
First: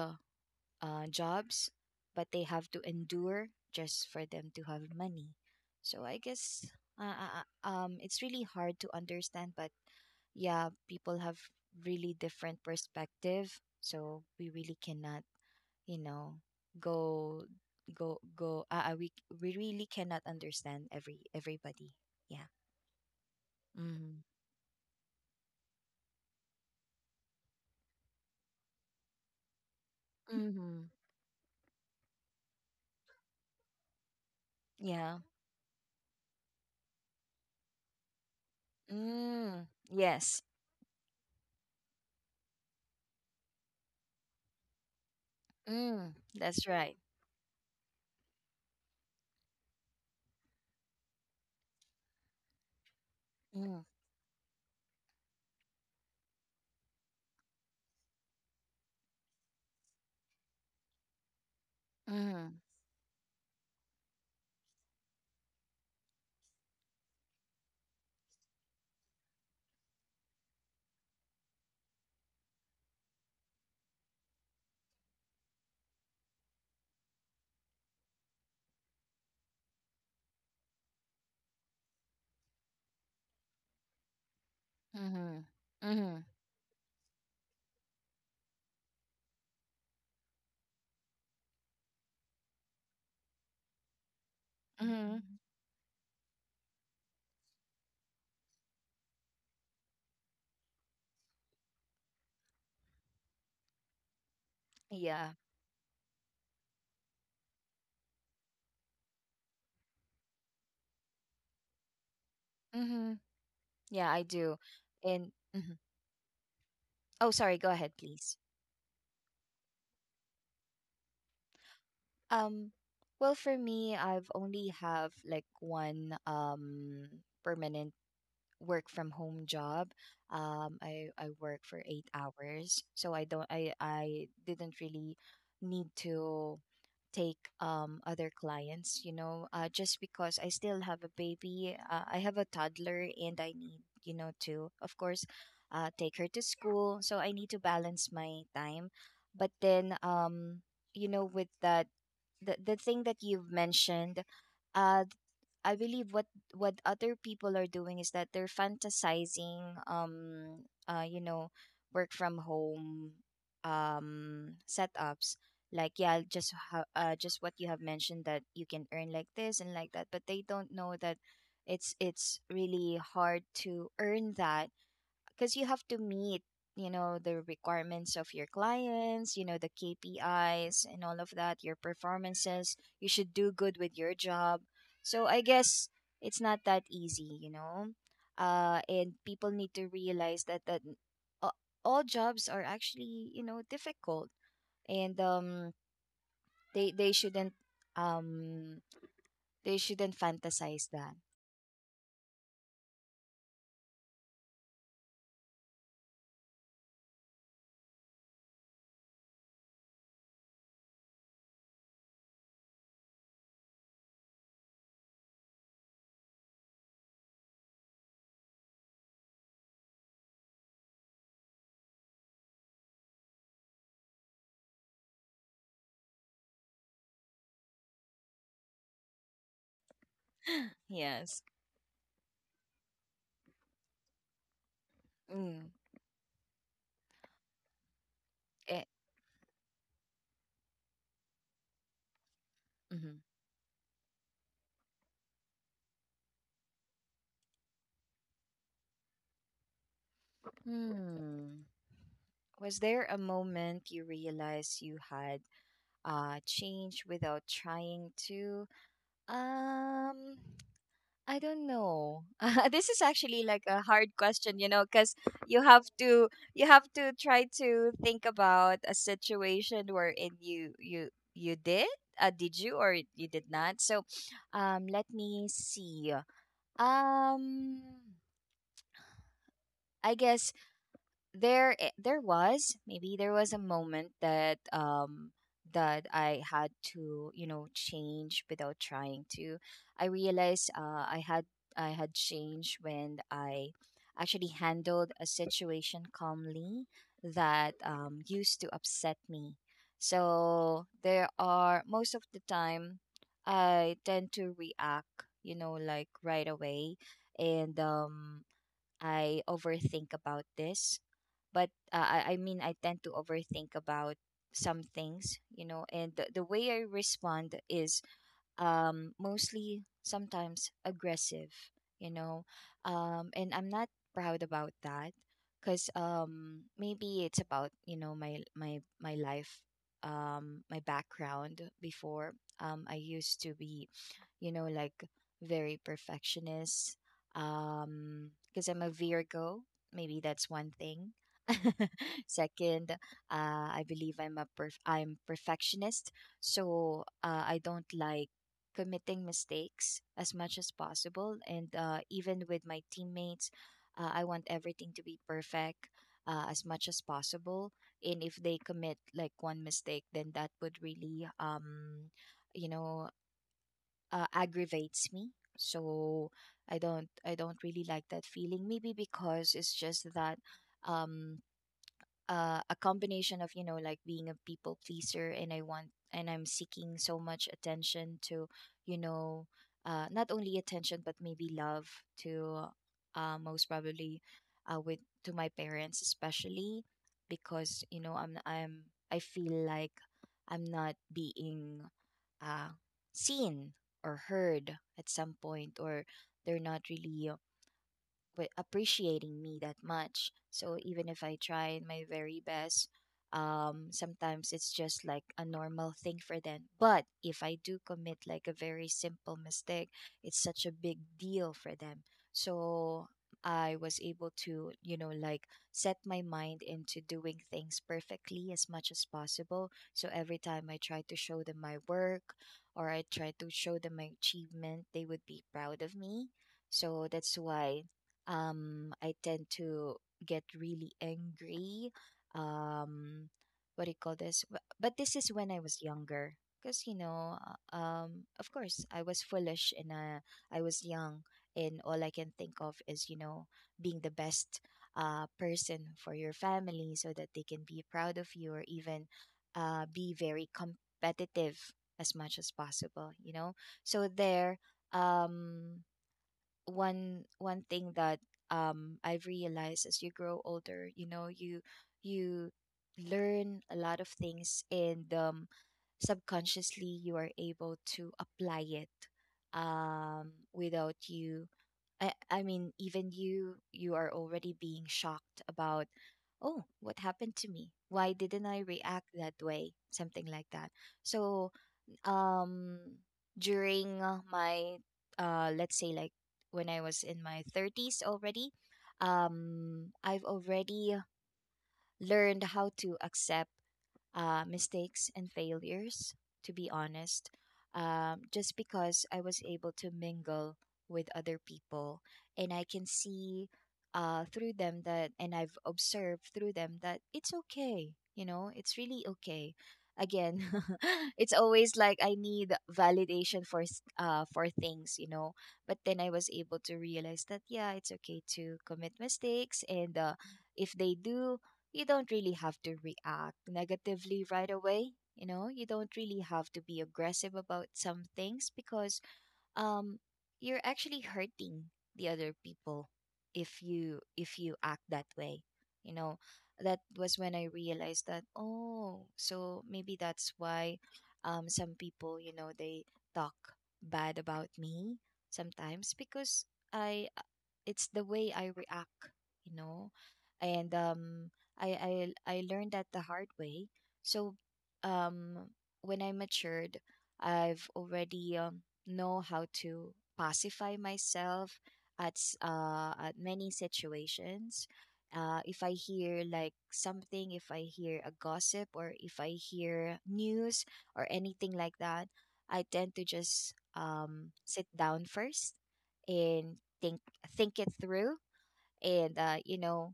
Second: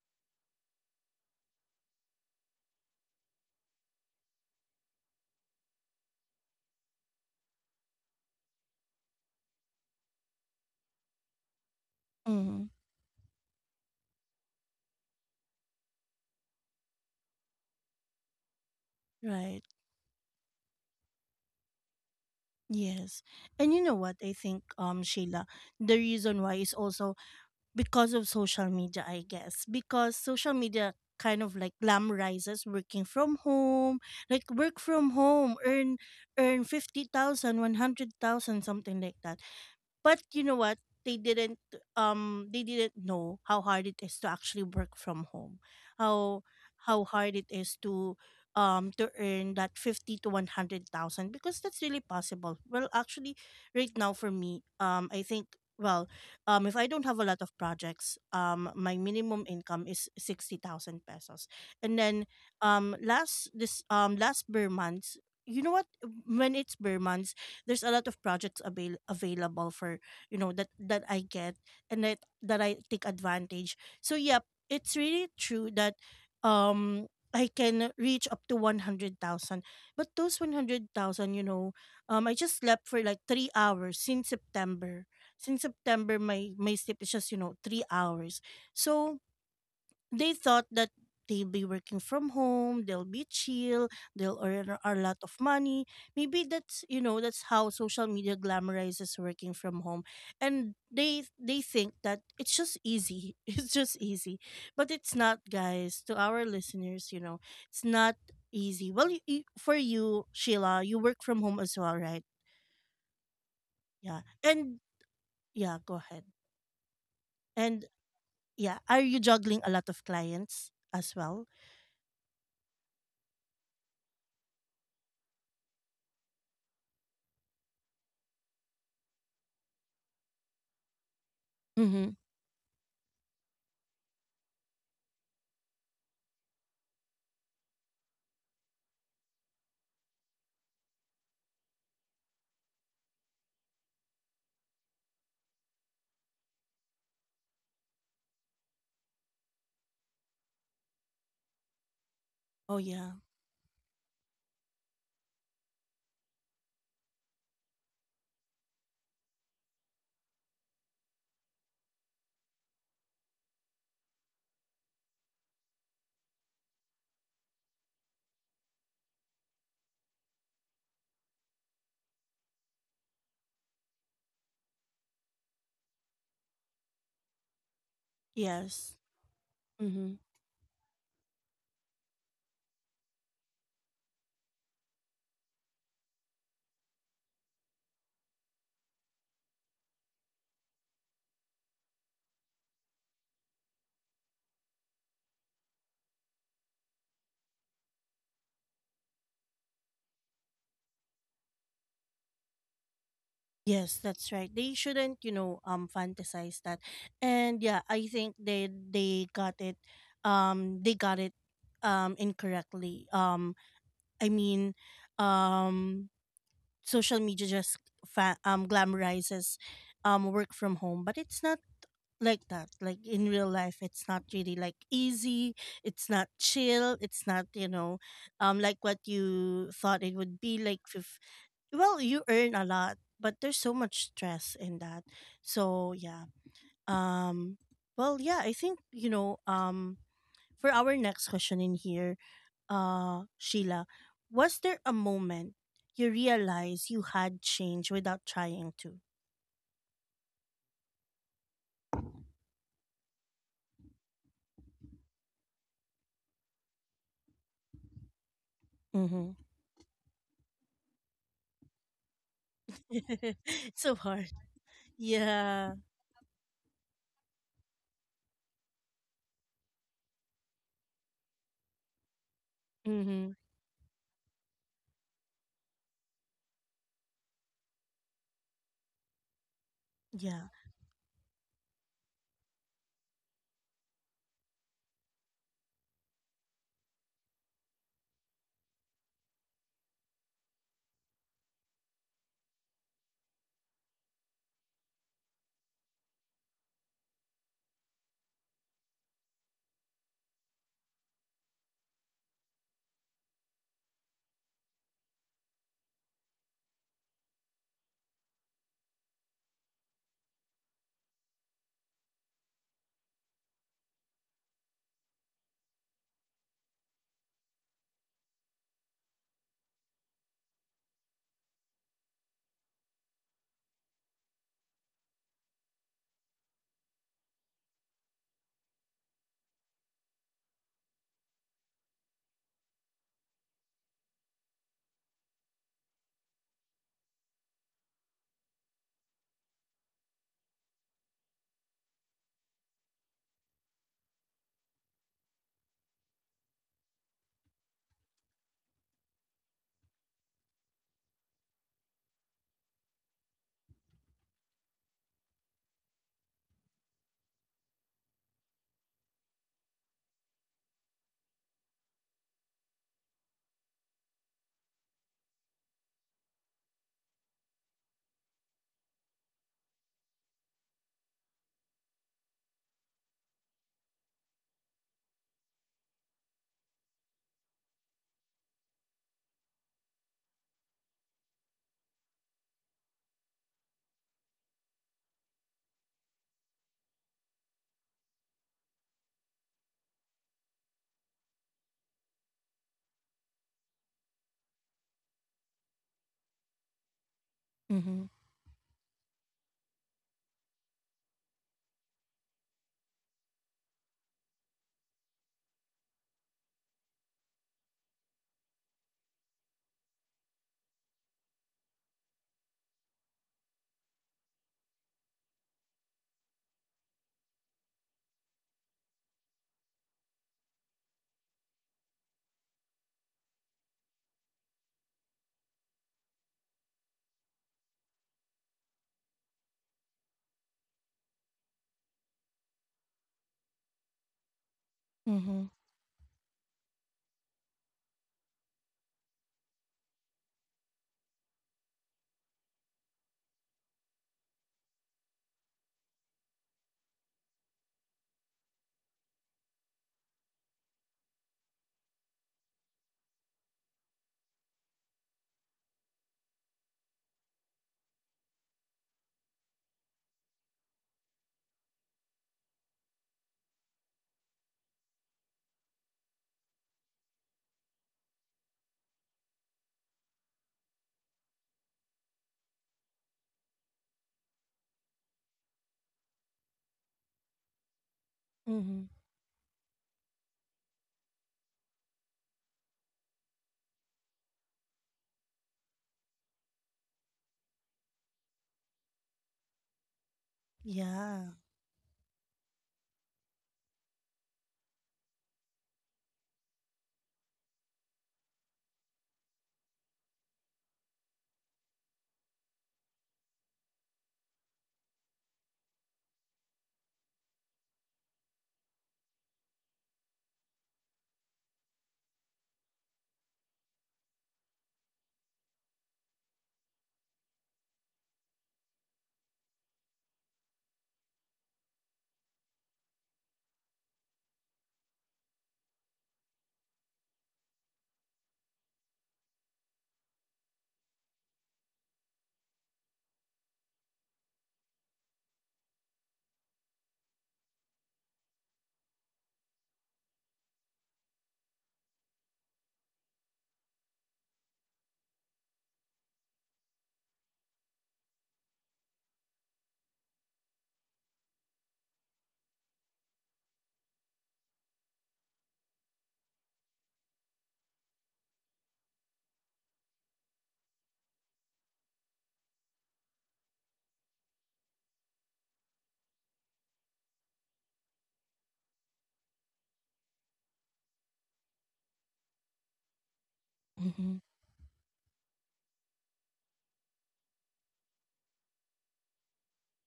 Speaker 2: jobs, but they have to endure just for them to have money. So I guess uh, uh, it's really hard to understand. But yeah, people have really different
Speaker 1: Mm-hmm.
Speaker 2: perspective, so we really cannot, you know, go go go we
Speaker 1: Right.
Speaker 2: really cannot understand everybody. Yeah.
Speaker 1: Yes. And you know what
Speaker 2: Mm-hmm.
Speaker 1: I think, Sheila, the reason why is also because of social media, I guess. Because social
Speaker 2: Mm-hmm.
Speaker 1: media kind of like glamorizes working from home, like work from
Speaker 2: Yeah.
Speaker 1: home, earn 50,000, 100,000, something like that.
Speaker 2: Mm,
Speaker 1: But
Speaker 2: yes.
Speaker 1: you know what? They didn't they didn't know how hard it is to actually work from home.
Speaker 2: Mm,
Speaker 1: How
Speaker 2: that's right.
Speaker 1: how hard it is to earn that 50 to 100,000, because that's really possible. Well, actually
Speaker 2: Mm,
Speaker 1: right now for me, I think, well, if I don't have a lot of projects, my minimum income is 60,000 pesos. And then
Speaker 2: mm,
Speaker 1: last, this last Burr months, you know what, when it's Burr months, there's a lot of projects available for, you know, that I get, and that I take advantage. So yep, it's really true that um I can reach up to 100,000. But those 100,000, you know, I just slept for like 3 hours since September.
Speaker 2: mm,
Speaker 1: Since
Speaker 2: mm,
Speaker 1: September
Speaker 2: mm.
Speaker 1: my sleep is just, you know, 3 hours. So they thought that they'll be working from home, they'll be chill, they'll earn a lot of
Speaker 2: Mhm.
Speaker 1: money. Maybe that's, you know, that's how social media glamorizes working from home, and they think that it's just easy. It's just easy, but it's
Speaker 2: Yeah.
Speaker 1: not, guys. To our listeners, you know, it's not easy. Well, for you, Sheila, you work from home as well, right?
Speaker 2: Mm-hmm. Yeah, I
Speaker 1: Yeah.
Speaker 2: do.
Speaker 1: And
Speaker 2: And mhm.
Speaker 1: yeah, go ahead.
Speaker 2: Oh, sorry, go
Speaker 1: And
Speaker 2: ahead, please.
Speaker 1: yeah, are you juggling a lot of clients as well?
Speaker 2: Um, well, for me, I've only have like one permanent work from home job. I work for eight
Speaker 1: Mm-hmm.
Speaker 2: hours, so I don't I didn't really need to take other clients, you know, just because I still have a baby. I have a toddler and I need, you know, to of course take her to school, so I need to balance my time. But then with that, the,
Speaker 1: Oh,
Speaker 2: thing
Speaker 1: yeah.
Speaker 2: that you've mentioned, uh I believe what other people are doing is that they're fantasizing work from home setups, like, yeah, just what you have mentioned, that you can earn like this and like that. But they don't know that it's really hard to earn that, because you have to meet, you know, the requirements of your
Speaker 1: Yes.
Speaker 2: clients, you know, the
Speaker 1: Mm-hmm.
Speaker 2: KPIs and all of that, your performances, you should do good with your job. So I guess it's not that easy, you know. And people need to realize that a- all jobs are actually, you know, difficult. And they they shouldn't um they shouldn't fantasize that.
Speaker 1: Yes, that's right. They shouldn't, you know, fantasize that. And yeah, I think they got it, they got it, incorrectly. I mean, um, social media just glamorizes, work from home, but it's not like that. Like in real life, it's not really like easy. It's not chill. It's not, you know, like what you thought it would be like.
Speaker 2: Yes.
Speaker 1: Well, you earn a lot, but there's so much stress in that.
Speaker 2: Mm.
Speaker 1: So yeah, um well yeah, I think,
Speaker 2: Eh,
Speaker 1: you know, for our next question in here,
Speaker 2: mhm.
Speaker 1: Sheila, was there a moment you realize you had changed without trying to?
Speaker 2: Hmm. Was there a moment you realized you had changed without trying to?
Speaker 1: Mm-hmm.
Speaker 2: Um I don't know. This is actually like a
Speaker 1: So
Speaker 2: hard
Speaker 1: hard.
Speaker 2: question, you know, because you
Speaker 1: Yeah.
Speaker 2: have to, try to think about a situation wherein you you you did you or you
Speaker 1: Mm-hmm.
Speaker 2: did not. So, let me see. Um, I
Speaker 1: Yeah.
Speaker 2: guess there was, maybe there was a moment that that I had to, you know, change without trying to. I realized I had changed when I actually handled a situation calmly that, used to upset me. So there are most of the time I tend to react, you know, like right away. And I overthink about this. But I mean, I tend to overthink about some things, you know, and the, way I respond is mostly sometimes aggressive, you know. And I'm not proud about that, because maybe it's about, you know, my my life, my background before. I used to be, you know, like, very perfectionist. Because I'm a Virgo, maybe that's one thing. Second, I believe I'm perfectionist, so I don't like committing mistakes as much as possible. And even with my teammates, I want everything to be perfect as much as possible. And if they commit like one mistake, then that would really you know, aggravates me, so I don't really like that feeling, maybe because it's just that um a combination of, you know, like being a people pleaser, and I want and I'm seeking so much attention to, you know not only attention but maybe love to, most probably with to my parents especially, because you know I'm I feel like I'm not being uh, seen or heard at some point, or they're not really
Speaker 1: Mm-hmm.
Speaker 2: appreciating me that much. So even if I try my very best, sometimes it's just like a normal thing for them. But if I do commit like a very simple mistake, it's such a big deal for them. So I was able to, you know, like set my mind into doing things perfectly as much as possible. So every time I try to show them my work or I try to show them my achievement, they would be proud of me. So that's why I tend to get really angry. Um, what do you call this? But this is when
Speaker 1: Mm-hmm.
Speaker 2: I was younger, because you know, of course, I was foolish and I was young, and all I can think of is, you know, being the best person for your family so that they can be proud of you, or even be very competitive as much as possible. You know, so there um one thing that I've realized, as you grow older, you know, you learn a lot of things, and subconsciously you are able to apply it without you, I mean, even you are already being shocked about, oh, what happened to me, why didn't I
Speaker 1: Mm-hmm.
Speaker 2: react that way, something like that. So um during my let's say, like, when I was in my thirties already, I've already
Speaker 1: Yeah.
Speaker 2: learned how to accept mistakes and failures, to be honest, just because I was able to mingle with other people, and I can see through them that, and I've observed through them that it's okay, you know, it's really okay. Again, it's always like I need validation for for things, you know. But then I was able to realize that yeah, it's okay to commit mistakes, and if they do, you don't really have to react negatively right away. You know, you don't really have to be aggressive about some things, because um you're actually hurting the other people if you act that way, you know. That was when I realized that, oh, so maybe that's why some people, you know, they talk bad about me sometimes because I it's the way I react, you know. And I learned that the hard way. So um when I matured, I've already know how to pacify myself at at many situations. If I hear like something, if I hear a gossip, or if I hear news or anything like that, I tend to just
Speaker 1: Mm-hmm.
Speaker 2: sit down first and think it through, and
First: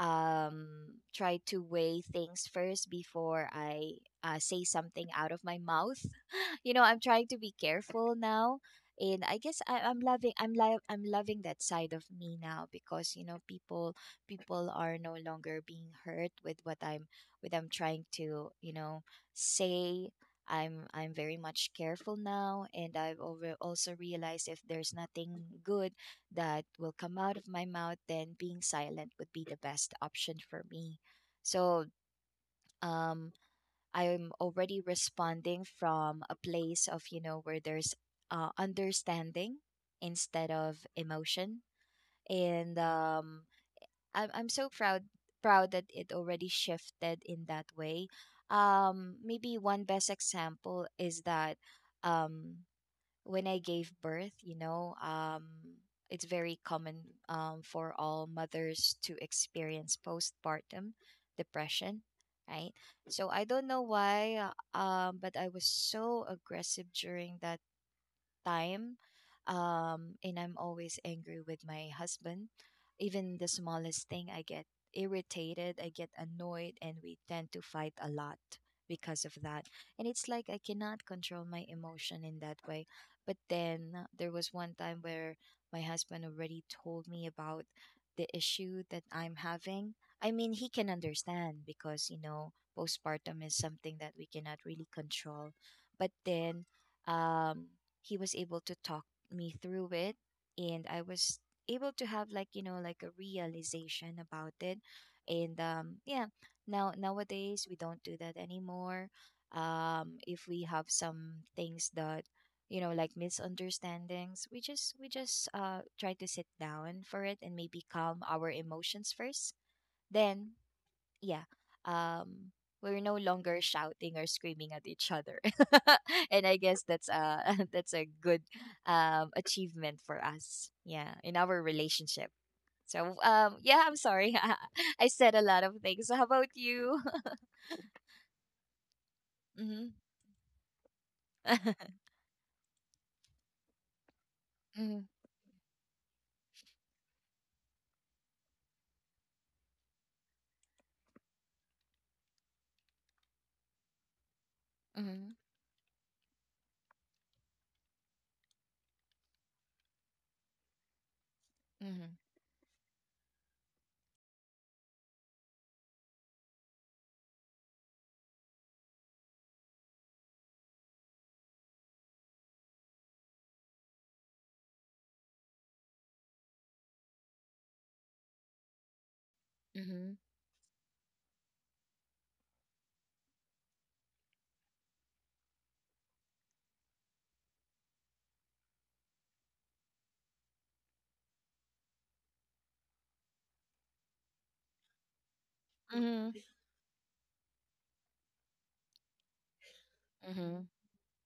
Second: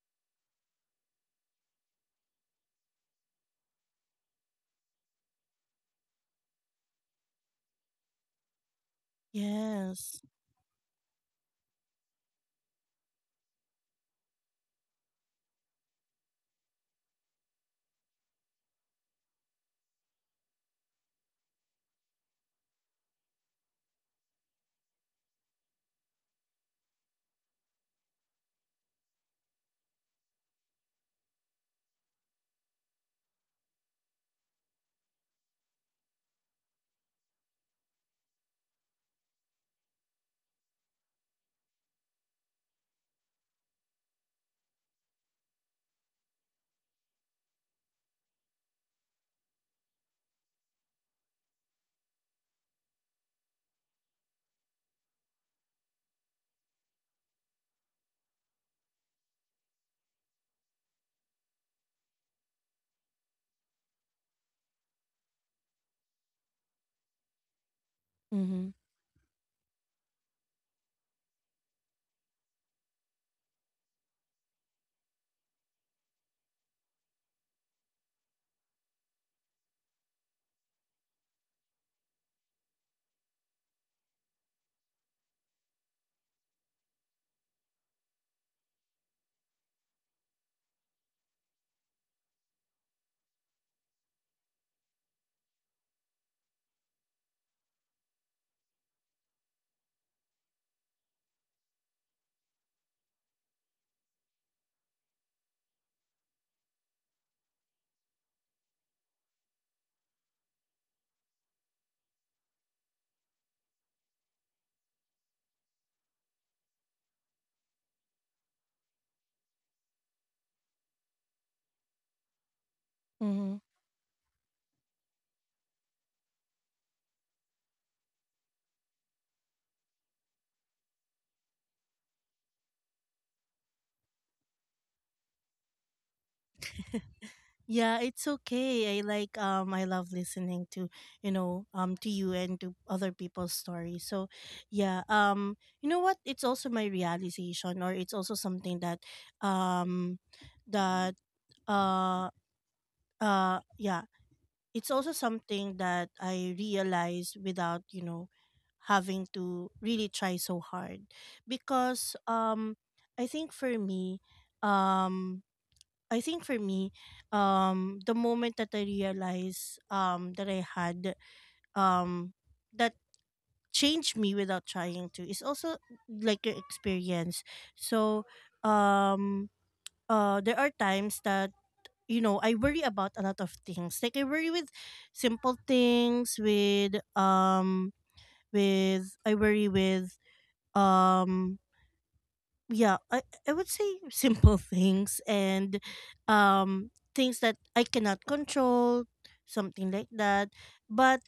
Speaker 2: um try to weigh things first before I say something out of my mouth. You know, I'm trying to be careful now, and I guess I, I'm
Speaker 1: Yes.
Speaker 2: loving I'm li- I'm loving that side of me now, because you know, people are no longer being hurt with what I'm trying to, you know, say. I'm very much careful now, and I've over also realized if there's nothing good that will come out of my mouth, then being silent would be the best option for me. So um, I'm already responding from a place of, you know, where there's understanding instead of emotion. And I'm so proud that it already shifted in that way. Maybe one best example is that um, when I gave birth, you know, it's very common for all mothers to experience postpartum depression, right? So I don't know why, but I was so aggressive during that
Speaker 1: Mm-hmm.
Speaker 2: time. And I'm always angry with my husband. Even the smallest thing, I get irritated, I get annoyed, and we tend to fight a lot because of that. And it's like I cannot control my emotion in that way. But then there was one time where my husband already told me about the issue that I'm having. I mean, he can understand because, you know, postpartum is something that we cannot really control. But then um, he was able to talk me through it, and I was able to have, like, you know, like a realization about it. And yeah, nowadays we don't do that anymore. If we have some things that, you know, like misunderstandings, we just try to sit down for it and maybe calm our emotions first, then yeah, um, we're no
Speaker 1: Mm-hmm.
Speaker 2: longer shouting or screaming at each other, and I guess that's that's a good achievement for us. Yeah, in our relationship. So yeah, I'm sorry, I said a lot of things. How about you?
Speaker 1: Yeah, it's okay. I like I
Speaker 2: Mm-hmm.
Speaker 1: love listening to, you know, to you and to other people's stories. So,
Speaker 2: Mm-hmm.
Speaker 1: yeah, you know what? It's also my realization, or it's also something that um that uh yeah, it's also something that I realize without, you know, having to really try so hard, because
Speaker 2: Mm-hmm.
Speaker 1: I think for me, um I think for me, the moment that I realized that I had um that changed me without trying to, is also like your experience. So um
Speaker 2: Mm-hmm.
Speaker 1: there are times that, you know, I worry about a lot of things. Like I worry with simple things, with I worry with um yeah, I would say simple things, and
Speaker 2: Mm-hmm.
Speaker 1: things that I cannot control, something like that.
Speaker 2: Mm-hmm.
Speaker 1: But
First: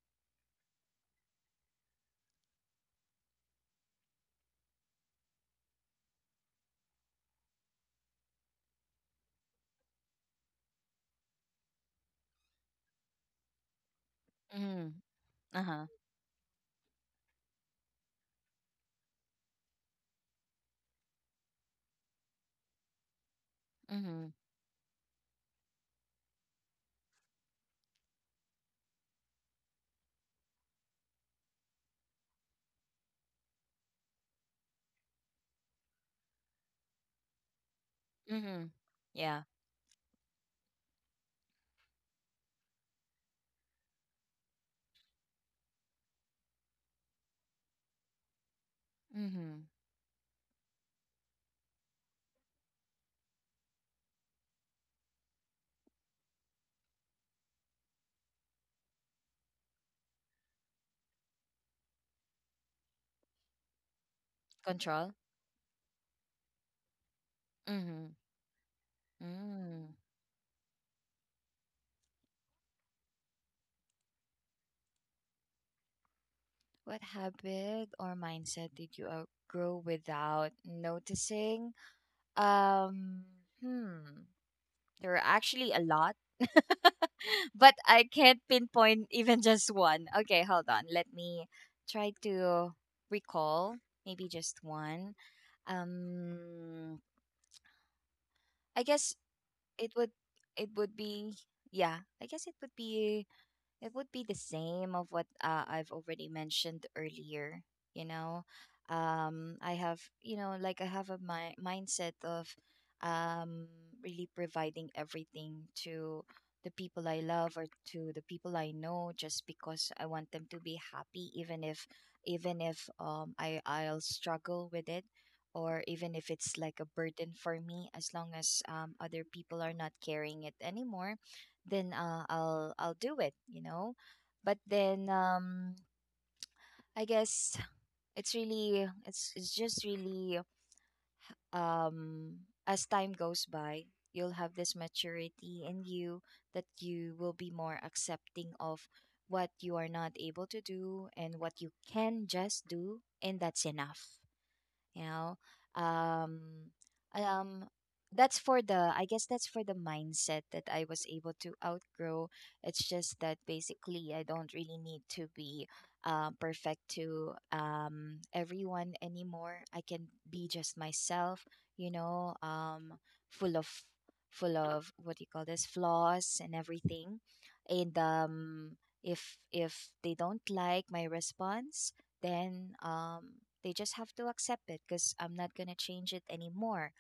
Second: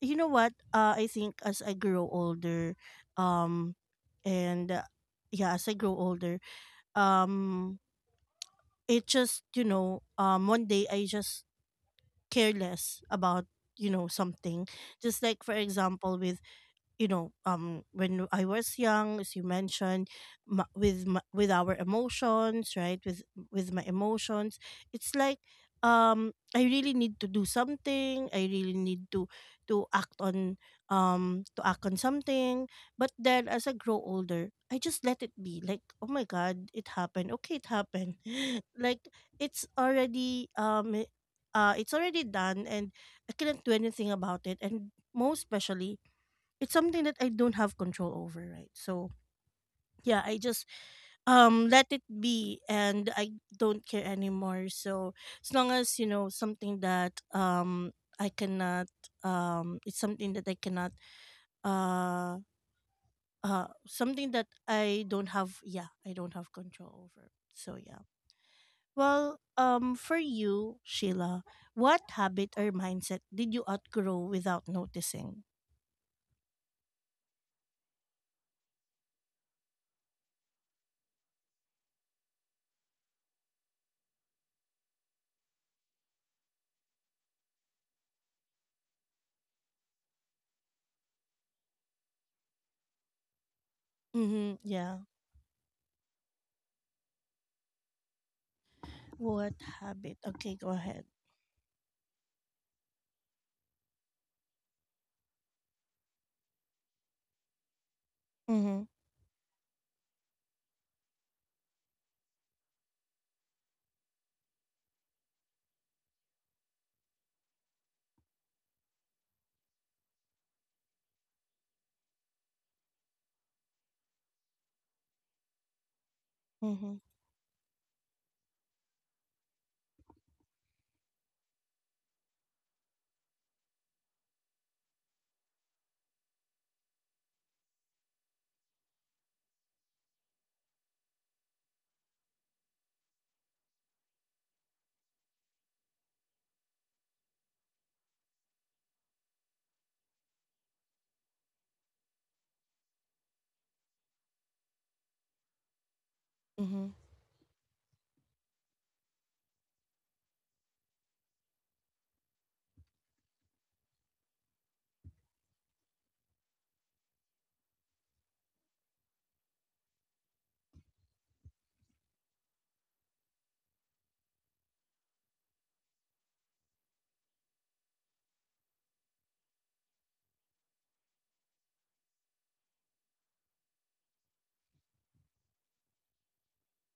Speaker 1: you know what, I think, as I grow older, um and yeah, as I grow older, um it just, you know, one day I just care less about, you know, something.
Speaker 2: Mm-hmm.
Speaker 1: Just like for
Speaker 2: Uh-huh.
Speaker 1: example with, you know, when I was young, as you mentioned, m with with our emotions, right, with my
Speaker 2: Mm-hmm.
Speaker 1: emotions. It's like, I really need to do something, I really need to act on, to act on something. But then as I grow older I just let it be, like, oh my god, it happened, okay, it happened.
Speaker 2: Mm-hmm.
Speaker 1: Like,
Speaker 2: Yeah.
Speaker 1: it's already it's already done, and I cannot do anything about it. And most especially, it's something that I don't have control over, right? So
Speaker 2: Mm-hmm.
Speaker 1: yeah, I just let it be and I don't care anymore. So as long as, you know, something that I cannot it's something that I cannot uh something that I
Speaker 2: Control.
Speaker 1: don't have, yeah, I don't have control over. So yeah.
Speaker 2: Mm-hmm.
Speaker 1: Well,
Speaker 2: Mm.
Speaker 1: for you, Sheila, what habit or mindset did you outgrow without noticing?
Speaker 2: What habit or mindset did you outgrow without noticing? Um, hmm, there are actually a lot, but I can't pinpoint even just one. Okay, hold on. Let me try to recall maybe
Speaker 1: Mm-hmm.
Speaker 2: just
Speaker 1: Yeah.
Speaker 2: one. Um, I guess
Speaker 1: What
Speaker 2: it would
Speaker 1: habit? Okay, go
Speaker 2: it would
Speaker 1: ahead.
Speaker 2: be yeah, it would be the same of what I've already mentioned earlier, you know.
Speaker 1: Mm-hmm.
Speaker 2: I have, you know, like I have a mindset of um, really providing everything to the people I love, or to the people I know, just because I want them to be happy, even if I'll struggle with it, or even if it's like a
Speaker 1: Mm-hmm.
Speaker 2: burden for me, as long as other people are not carrying it anymore, then I'll do it, you know. But then I guess it's just really as time goes by, you'll have this maturity in you that you will be more accepting of what you are not able to do and what you can just do, and that's enough, you know. um
Speaker 1: Mm-hmm.
Speaker 2: um that's for the I guess that's for the mindset that I was able to outgrow. It's just that basically I don't really need to be perfect to everyone anymore. I can be just myself, you know, full of full of, what do you call this, flaws and everything. And if they don't like my response, then they just have to accept it, because I'm not gonna change it anymore.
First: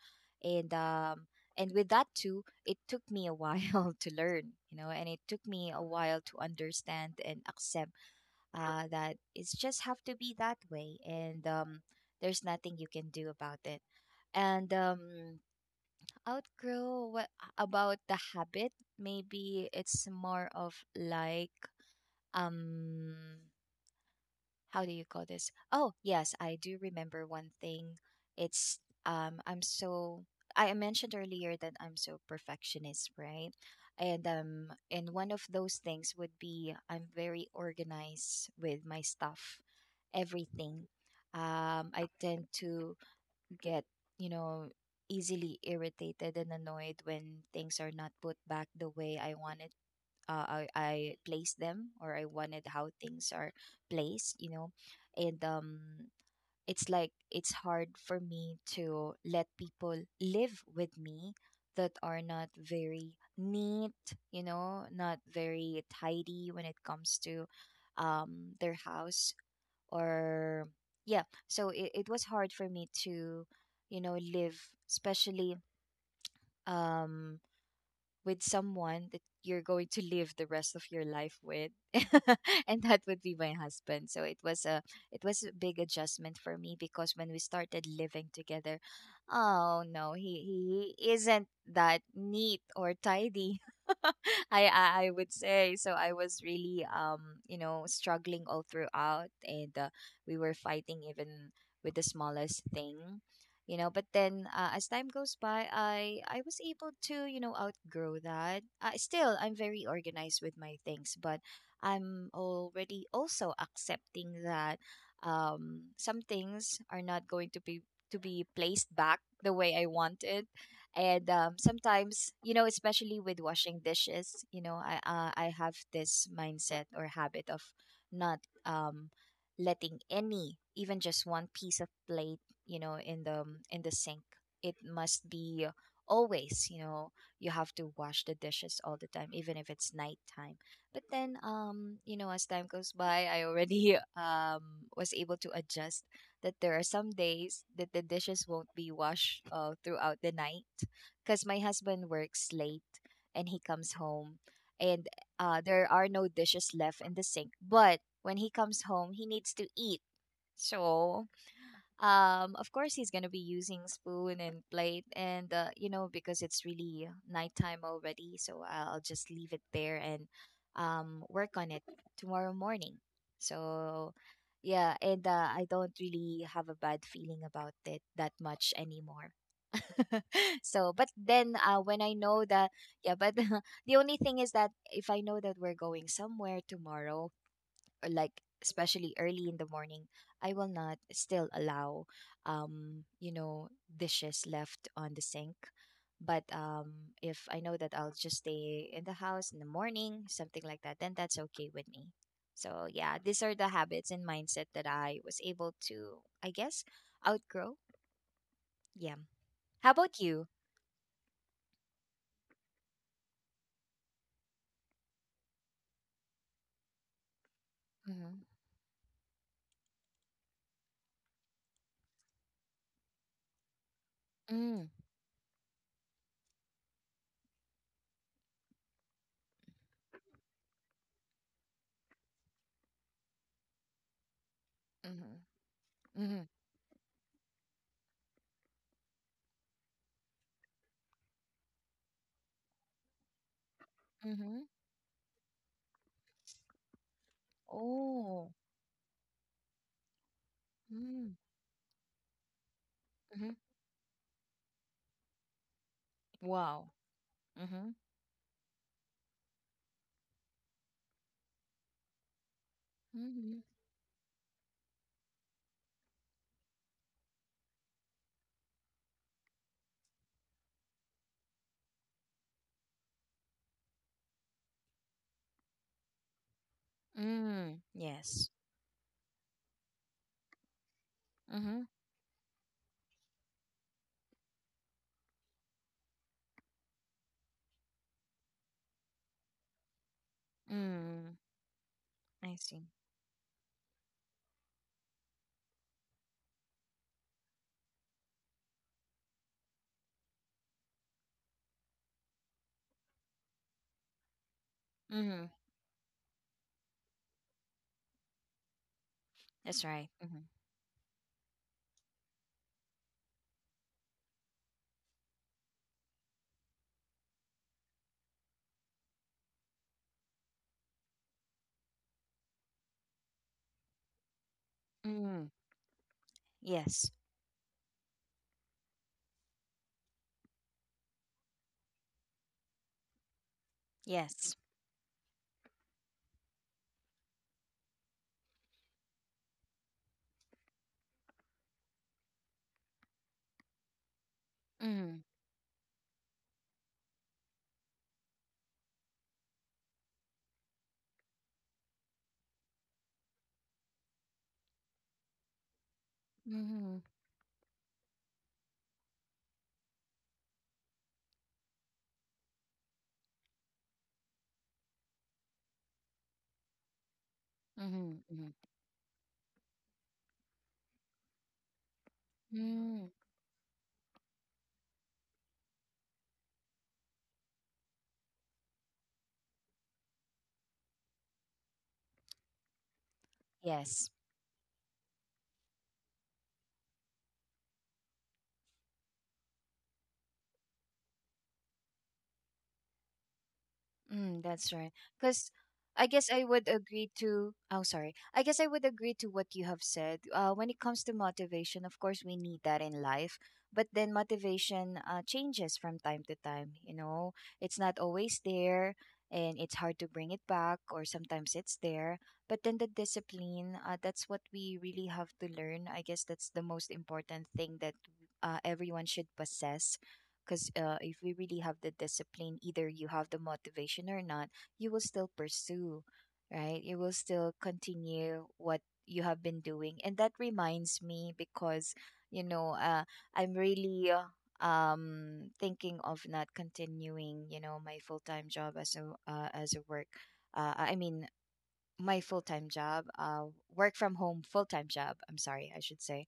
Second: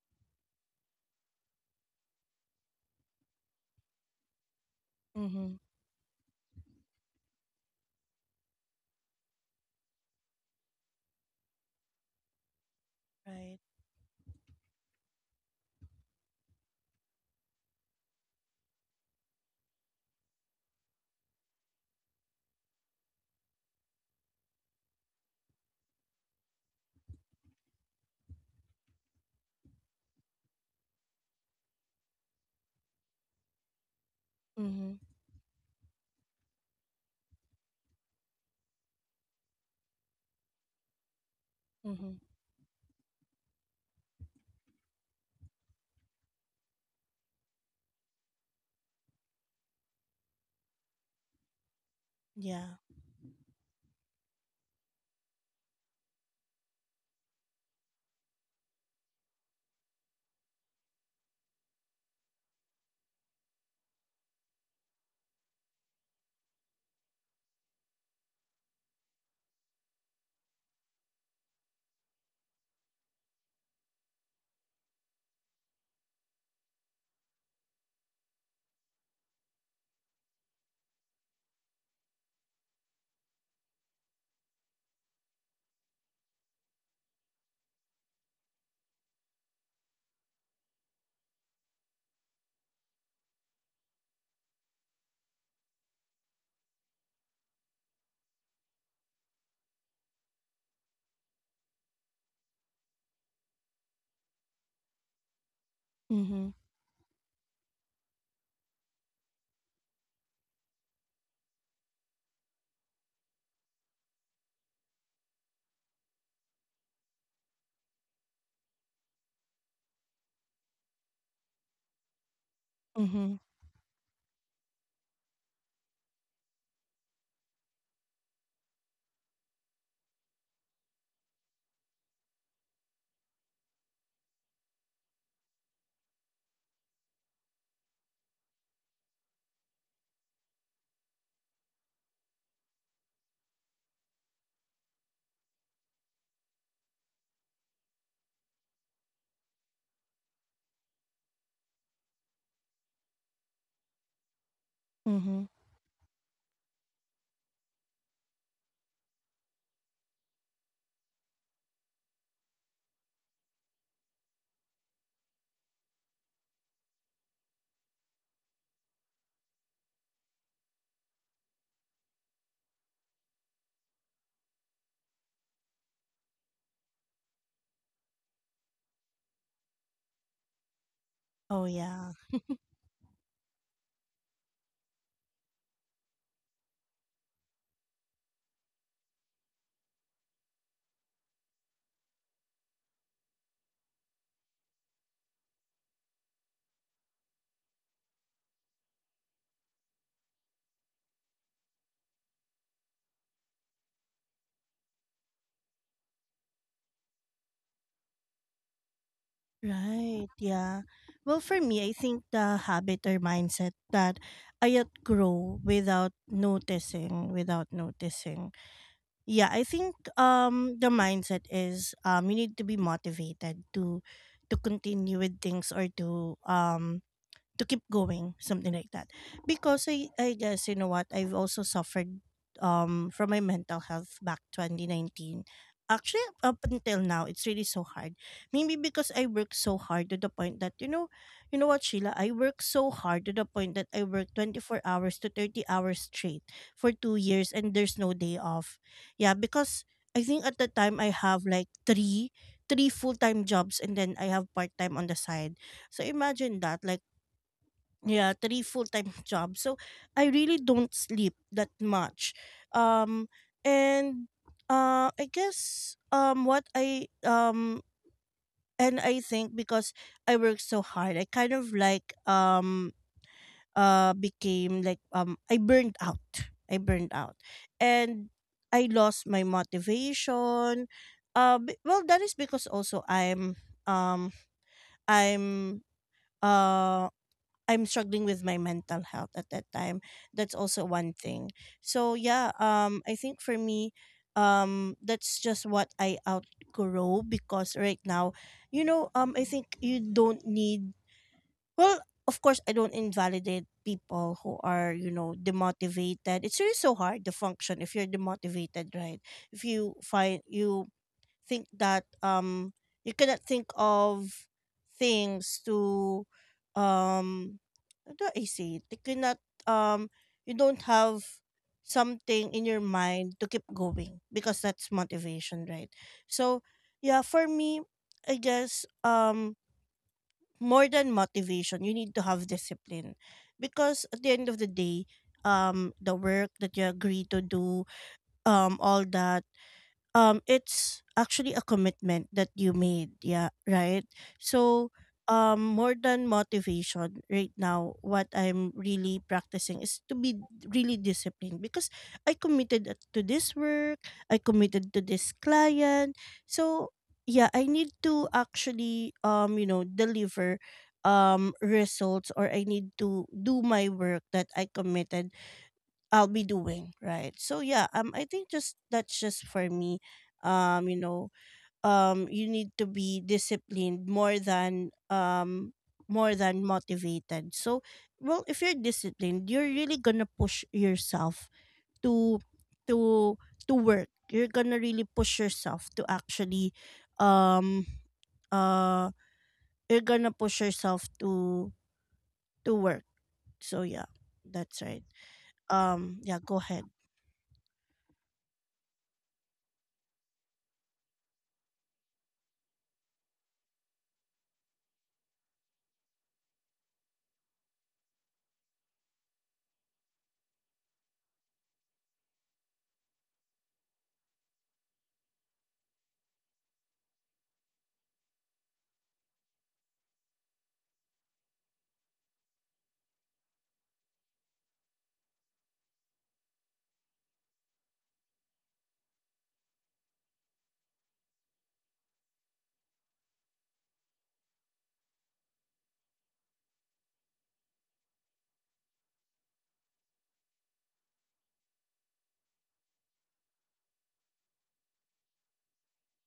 Speaker 2: And um, and with that too, it took me a while to learn, you know, and it took
Speaker 1: Mm-hmm.
Speaker 2: me a while to understand and accept that it's just have to be that way, and there's nothing you can do
Speaker 1: Right.
Speaker 2: about it. And outgrow what about the habit? Maybe it's more of like um how do you call this? Oh, yes, I do remember one thing. It's um I'm so I mentioned earlier that I'm so perfectionist, right? And
Speaker 1: Mm-hmm.
Speaker 2: one of those things would be I'm very organized with my stuff, everything. I
Speaker 1: Mm-hmm.
Speaker 2: tend to get, you know, easily irritated and annoyed when things are not put back the way I wanted, I placed them, or I wanted
Speaker 1: Yeah.
Speaker 2: how things are placed, you know. And it's like it's hard for me to let people live with me that are not very neat, you know, not very tidy when it comes to their house, or yeah. So it was hard for me to, you know, live, especially um with someone that you're going to live the rest of your life with, and that would be my husband. So it was a big adjustment for me because when we started living together, oh no, he isn't that neat or tidy. I would say so. I was really struggling all throughout, and we were fighting even with the smallest thing, but then as time goes by I
Speaker 1: Mm-hmm.
Speaker 2: was able to outgrow that. Uh, still I'm very organized with my things, but I'm already also accepting that some things are not going to be placed back the way I want it. And sometimes, especially
Speaker 1: Mm-hmm.
Speaker 2: with washing dishes, I I have this mindset or habit of not um letting any even just one piece of plate, in the sink. It must be always, you have to wash the dishes all the time even if it's nighttime. But then as time goes by I already was able to adjust that there are some days that the dishes won't be washed throughout the night because my husband works late and he comes home and
Speaker 1: Mm-hmm.
Speaker 2: there are no dishes left in the sink. But when he comes home he needs to eat, so of course he's going to be using spoon and plate, and because it's really nighttime already, so I'll just leave it there and work on it tomorrow morning. So yeah, and I don't really have a bad feeling about it that much anymore. So but then
Speaker 1: Oh,
Speaker 2: when
Speaker 1: yeah.
Speaker 2: I know that yeah, but the only thing is that if I know that we're going somewhere tomorrow, or like especially early in the morning, I will not still allow, um, you know, dishes left on the sink. But if I know that I'll just stay in the house in the morning, something like that, then that's okay with me. So yeah, these are the habits and mindset that I was able to, I guess, outgrow. Yeah. How about
Speaker 1: Right,
Speaker 2: you?
Speaker 1: yeah. Well, for me, I think the habit or mindset that I outgrow without noticing, without
Speaker 2: Mm-hmm.
Speaker 1: noticing. Yeah, I think the mindset is, you need to be motivated to
Speaker 2: Mm,
Speaker 1: continue with things, or to keep going, something like that. Because I guess, you know what, I've also suffered from my mental health back 2019,
Speaker 2: mm-hmm.
Speaker 1: actually
Speaker 2: Mm-hmm.
Speaker 1: up until now it's really so hard. Maybe because I work so hard to the point that, you know, you know what, Sheila, I work so hard to the point that I work
Speaker 2: Mm-hmm.
Speaker 1: 24 hours to 30 hours straight for 2 years, and there's no day
Speaker 2: Oh.
Speaker 1: off. Yeah, because I think at the time I
Speaker 2: Mm.
Speaker 1: have like three full-time
Speaker 2: Mm-hmm.
Speaker 1: jobs, and then I have part-time on the side. So imagine that,
Speaker 2: Wow.
Speaker 1: like, yeah, three full-time jobs. So I really don't sleep that much. um
Speaker 2: Mm-hmm.
Speaker 1: and I guess, what I and I think because I work so hard, I kind of like became like, I burned out, I burned out.
Speaker 2: Mm,
Speaker 1: And
Speaker 2: yes.
Speaker 1: I lost my motivation.
Speaker 2: Mm-hmm.
Speaker 1: Well, that is because also I'm um i'm uh I'm struggling with my mental health at that time. That's also one
Speaker 2: Mm,
Speaker 1: thing. So yeah,
Speaker 2: I see.
Speaker 1: I think for me, that's just what I outgrow. Because right now, you know, I think you don't need, well, of course, I don't invalidate people who are, you know,
Speaker 2: Mm,
Speaker 1: demotivated. It's really so hard to function if you're demotivated, right? If
Speaker 2: that's
Speaker 1: you
Speaker 2: right. Mm-hmm.
Speaker 1: find you think that you cannot think of things to um how do I say it? You cannot um you don't have something in your mind to keep going, because that's
Speaker 2: Mm,
Speaker 1: motivation, right? So
Speaker 2: yes.
Speaker 1: yeah, for me, I guess more than motivation, you need to have discipline. Because at the end
Speaker 2: Yes.
Speaker 1: of the day, the work that you agree to do, all that it's actually a commitment that you made, yeah, right? So
Speaker 2: Mm,
Speaker 1: more than motivation, right now what I'm really practicing is to be really disciplined. Because I committed to this work, I committed to this client. So
Speaker 2: mm-hmm.
Speaker 1: yeah, I need to actually you know, deliver results, or I need to do my work that I committed I'll be doing, right? So yeah,
Speaker 2: Mm-hmm.
Speaker 1: I think,
Speaker 2: Mm-hmm.
Speaker 1: just, that's just for me. You know, you need to
Speaker 2: Mm,
Speaker 1: be disciplined more than motivated. So, well, if you're disciplined, you're really gonna push yourself to to
Speaker 2: yes.
Speaker 1: work. You're gonna really push yourself to actually um uh you're gonna push yourself to work. So yeah,
Speaker 2: Mm, that's
Speaker 1: that's
Speaker 2: right.
Speaker 1: right.
Speaker 2: Because I guess
Speaker 1: Yeah,
Speaker 2: I
Speaker 1: go
Speaker 2: would
Speaker 1: ahead.
Speaker 2: agree to. Oh, sorry. I guess I would agree to what you have said. When it comes to motivation, of course, we need that in life. But then motivation changes from time to time. It's not always there, and it's hard to bring it back. Or sometimes it's there, but then the discipline. That's what we really have to learn. I guess that's the most important thing that everyone should possess, because if we really have the discipline, either you have the motivation or not, you will still pursue, right? You will still continue what you have been doing. And that reminds me because, you know, uh, I'm really thinking of not continuing, my full-time job as a work I mean my full-time job work from home full-time job, I'm sorry, I should say,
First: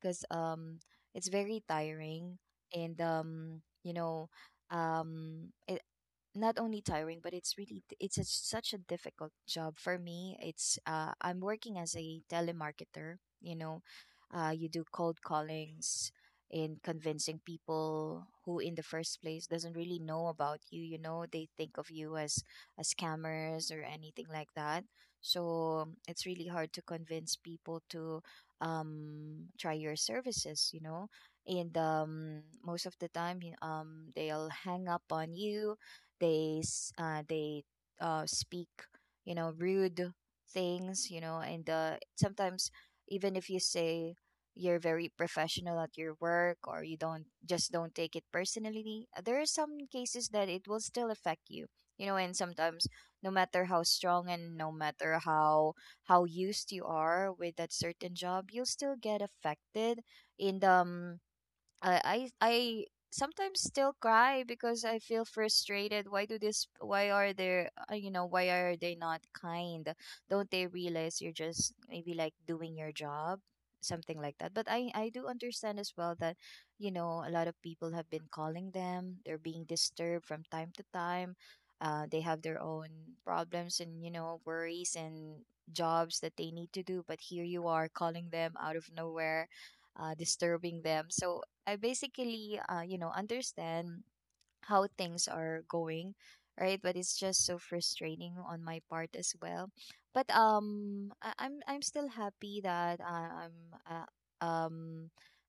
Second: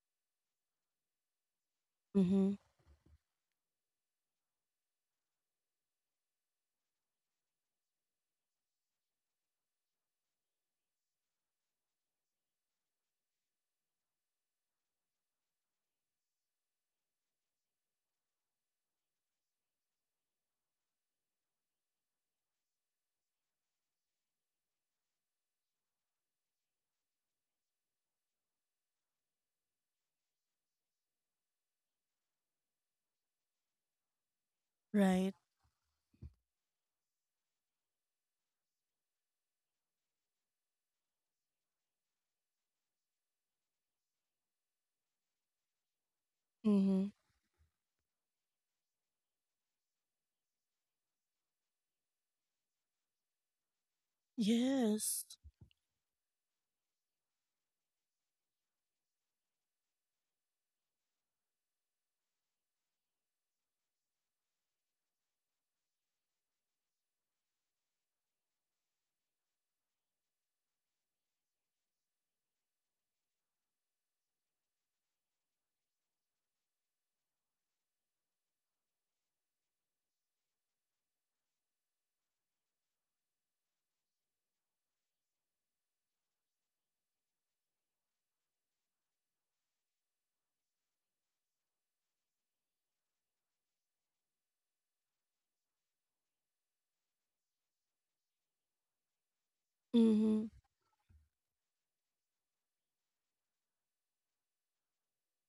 Speaker 2: because it's very tiring,
Speaker 1: Mm-hmm.
Speaker 2: and it, not only tiring, but it's really it's a, such a difficult job for me. It's I'm working as a telemarketer, you know you do cold callings in convincing people who in the first place doesn't really know about you. You know, they think of you as scammers or anything like that. So it's really hard to convince people to try your services, and most of the time they'll hang up on
Speaker 1: Right.
Speaker 2: you. They speak, rude things, and sometimes, even if you say you're very professional at your work or you
Speaker 1: Mhm.
Speaker 2: don't just don't take it personally, there are some cases that it will still affect you. You know and sometimes, no matter how strong and no matter
Speaker 1: Yes.
Speaker 2: how used you are with that certain job, you'll still get affected in the I sometimes still cry because I feel frustrated. Why do this? Why are there? You know, why are they not kind? Don't they realize you're just maybe like doing your job, something like that? But I do understand as well that, a lot of people have been calling them. They're being disturbed from time to time. They have their own problems, and worries, and jobs that they need to do. But here you are calling them out of nowhere, disturbing them. So I basically, understand how things are going, right? But it's just so frustrating on my part as well. But
Speaker 1: Mhm.
Speaker 2: I'm still happy that uh, um,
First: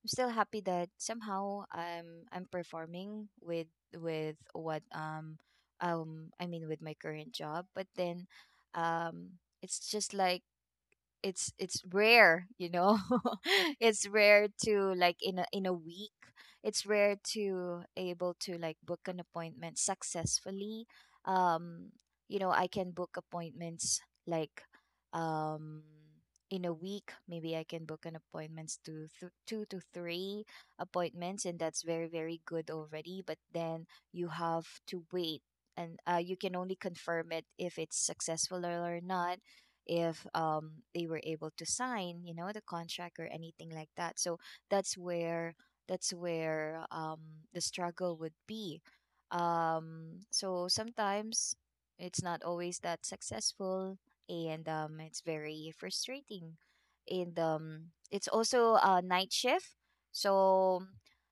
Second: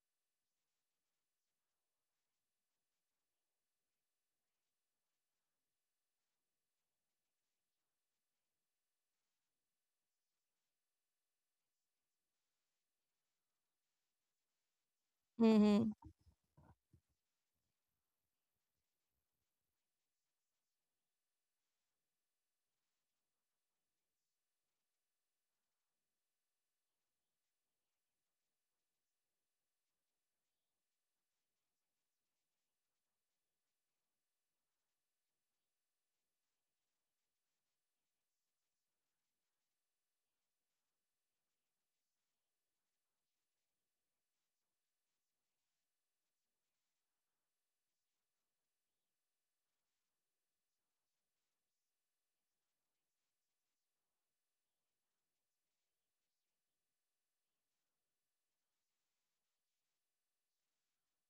Speaker 2: I'm still happy that somehow I'm performing with what I mean with my current job. But then, it's just like it's rare, it's rare to like in a
Speaker 1: Mhm.
Speaker 2: week, it's rare to able to like book an appointment successfully. um I can book appointments like, um in a week maybe I can book an appointments to two to three appointments, and that's very very good already. But then you have to wait, and you can only confirm it if it's successful or not, if they were able to sign, the contract or anything like that. So that's where that's where um, the struggle would be. So sometimes it's not always that successful, and it's very frustrating. And it's also a night shift, so,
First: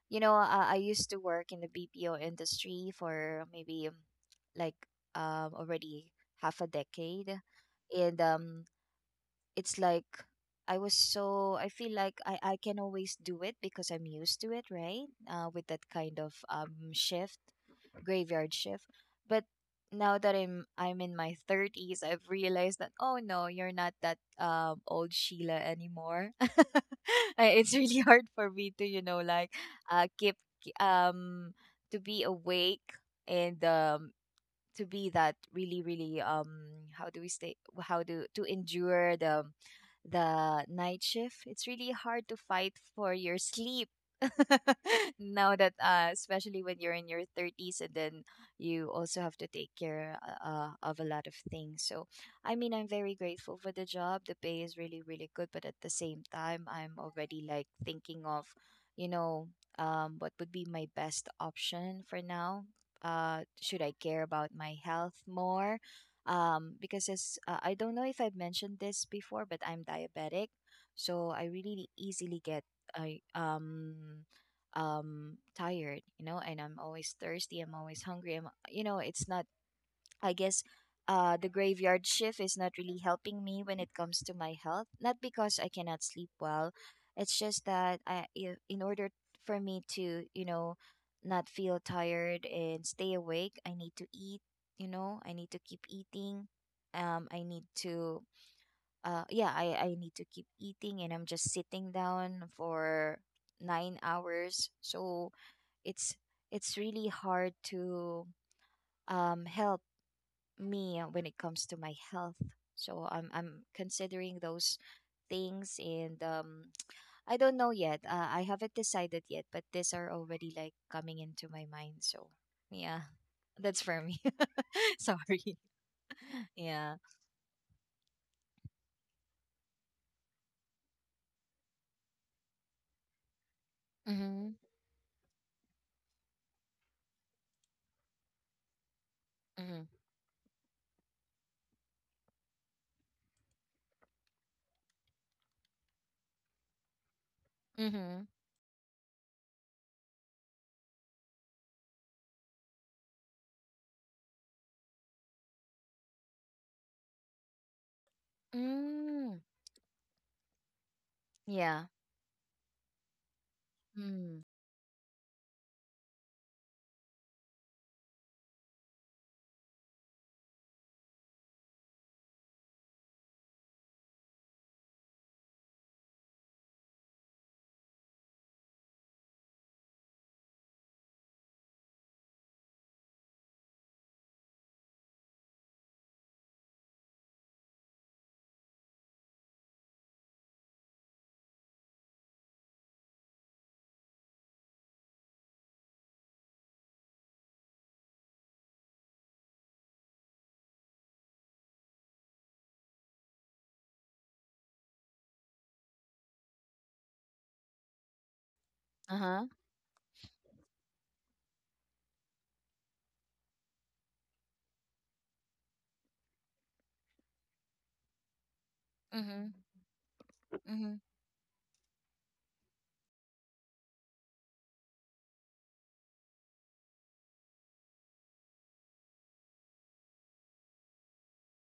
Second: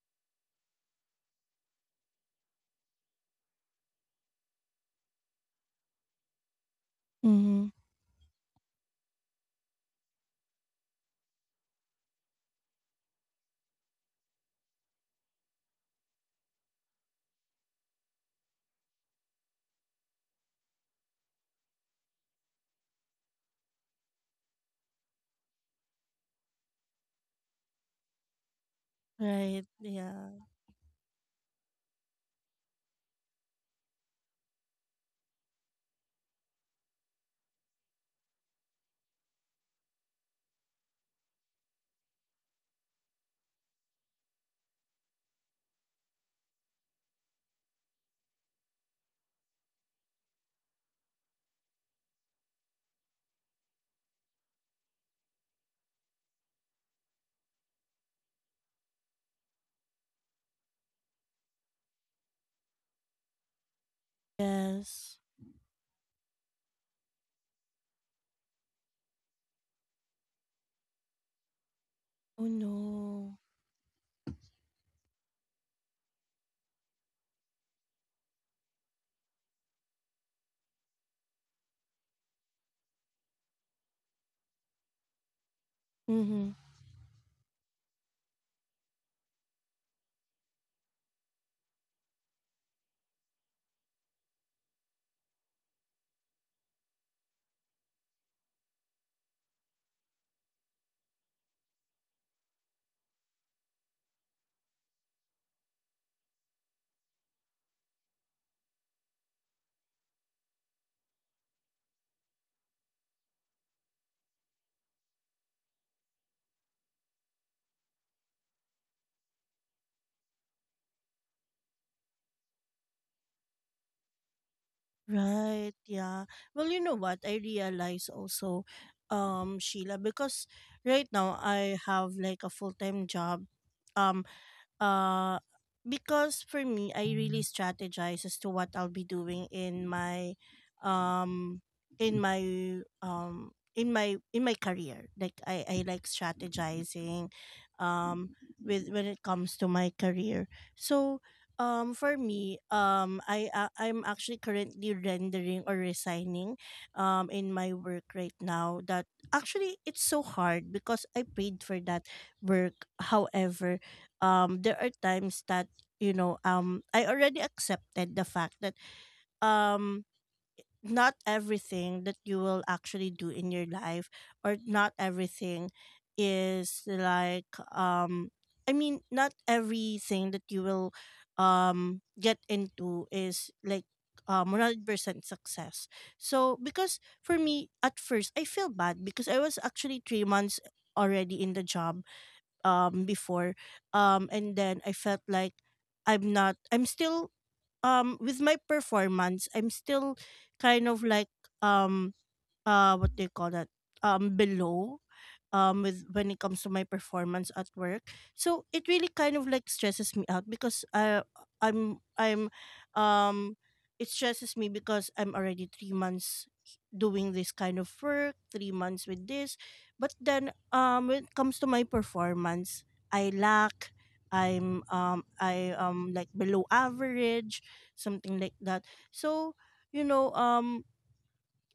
Speaker 2: I used to work in the BPO industry for maybe like already half a decade,
Speaker 1: Mhm.
Speaker 2: and it's like I was so I feel like I can always do it because I'm used to it, right? With that kind of shift, graveyard shift. But now that I'm in my thirties, I've realized that oh no, you're not that old Sheila anymore. It's really hard for me to, like
Speaker 1: Right. Yeah.
Speaker 2: keep um to be awake, and to be that really really how do to endure the night shift. It's really hard to fight for your sleep now that especially when you're in your 30s, and then you also have to take care of a lot of things. So I mean, I'm very grateful for the job, the pay is really really good, but at the same time I'm already like thinking of, you know what would be my best option for now. Should I care about my health
Speaker 1: Yes.
Speaker 2: more? Because as I don't know if I've mentioned this before, but I'm diabetic, so I really easily
Speaker 1: Oh
Speaker 2: get I
Speaker 1: no.
Speaker 2: tired, you know, and I'm always thirsty, I'm always hungry. It's not, I guess the graveyard shift is not really helping me when it comes to my health. Not because I cannot sleep
Speaker 1: Mhm.
Speaker 2: well, it's just that in order for me to, you know, not feel tired and stay awake, I need to eat, you know, I need to keep eating. I need to, yeah, I need to keep eating, and I'm just sitting down for 9 hours. So it's, it's really hard to help me when it comes to my health. So I'm considering those things, and I don't know yet. I haven't decided yet, but these are already like coming into my mind. So yeah, that's for me. Sorry.
Speaker 1: Right. Yeah. Well, you know
Speaker 2: Yeah.
Speaker 1: what? I realize also, Sheila, because right now I have like a full time job. um.
Speaker 2: Mhm.
Speaker 1: Uh, because for me, I really strategize as to what I'll be doing
Speaker 2: Mhm.
Speaker 1: in my, um, in my um in my career. Like I like strategizing,
Speaker 2: Mhm.
Speaker 1: um, with when it comes to my career. So. For me, I'm actually currently rendering or resigning, in my work right now. That
Speaker 2: Mm.
Speaker 1: actually it's so hard because I paid for
Speaker 2: Yeah.
Speaker 1: that work. However,
Speaker 2: Mm.
Speaker 1: there are times that I already accepted the fact that um not everything that you will actually do in your life or not everything is like I mean not everything that you will get into is like 100% success. So because for me at first I feel bad because I was actually 3 months already in the job before and then I felt like I'm not I'm still with my performance I'm still kind of like um what do you call that, below, with when it comes to my performance at work. So it really
Speaker 2: Uh
Speaker 1: kind
Speaker 2: huh.
Speaker 1: of like stresses me out because I'm um it stresses me because I'm already 3 months doing this kind of work, 3 months with
Speaker 2: Mhm.
Speaker 1: this. But then
Speaker 2: Mhm.
Speaker 1: when it comes to my performance I lack. I'm um i um like below average, something like that. So, you know,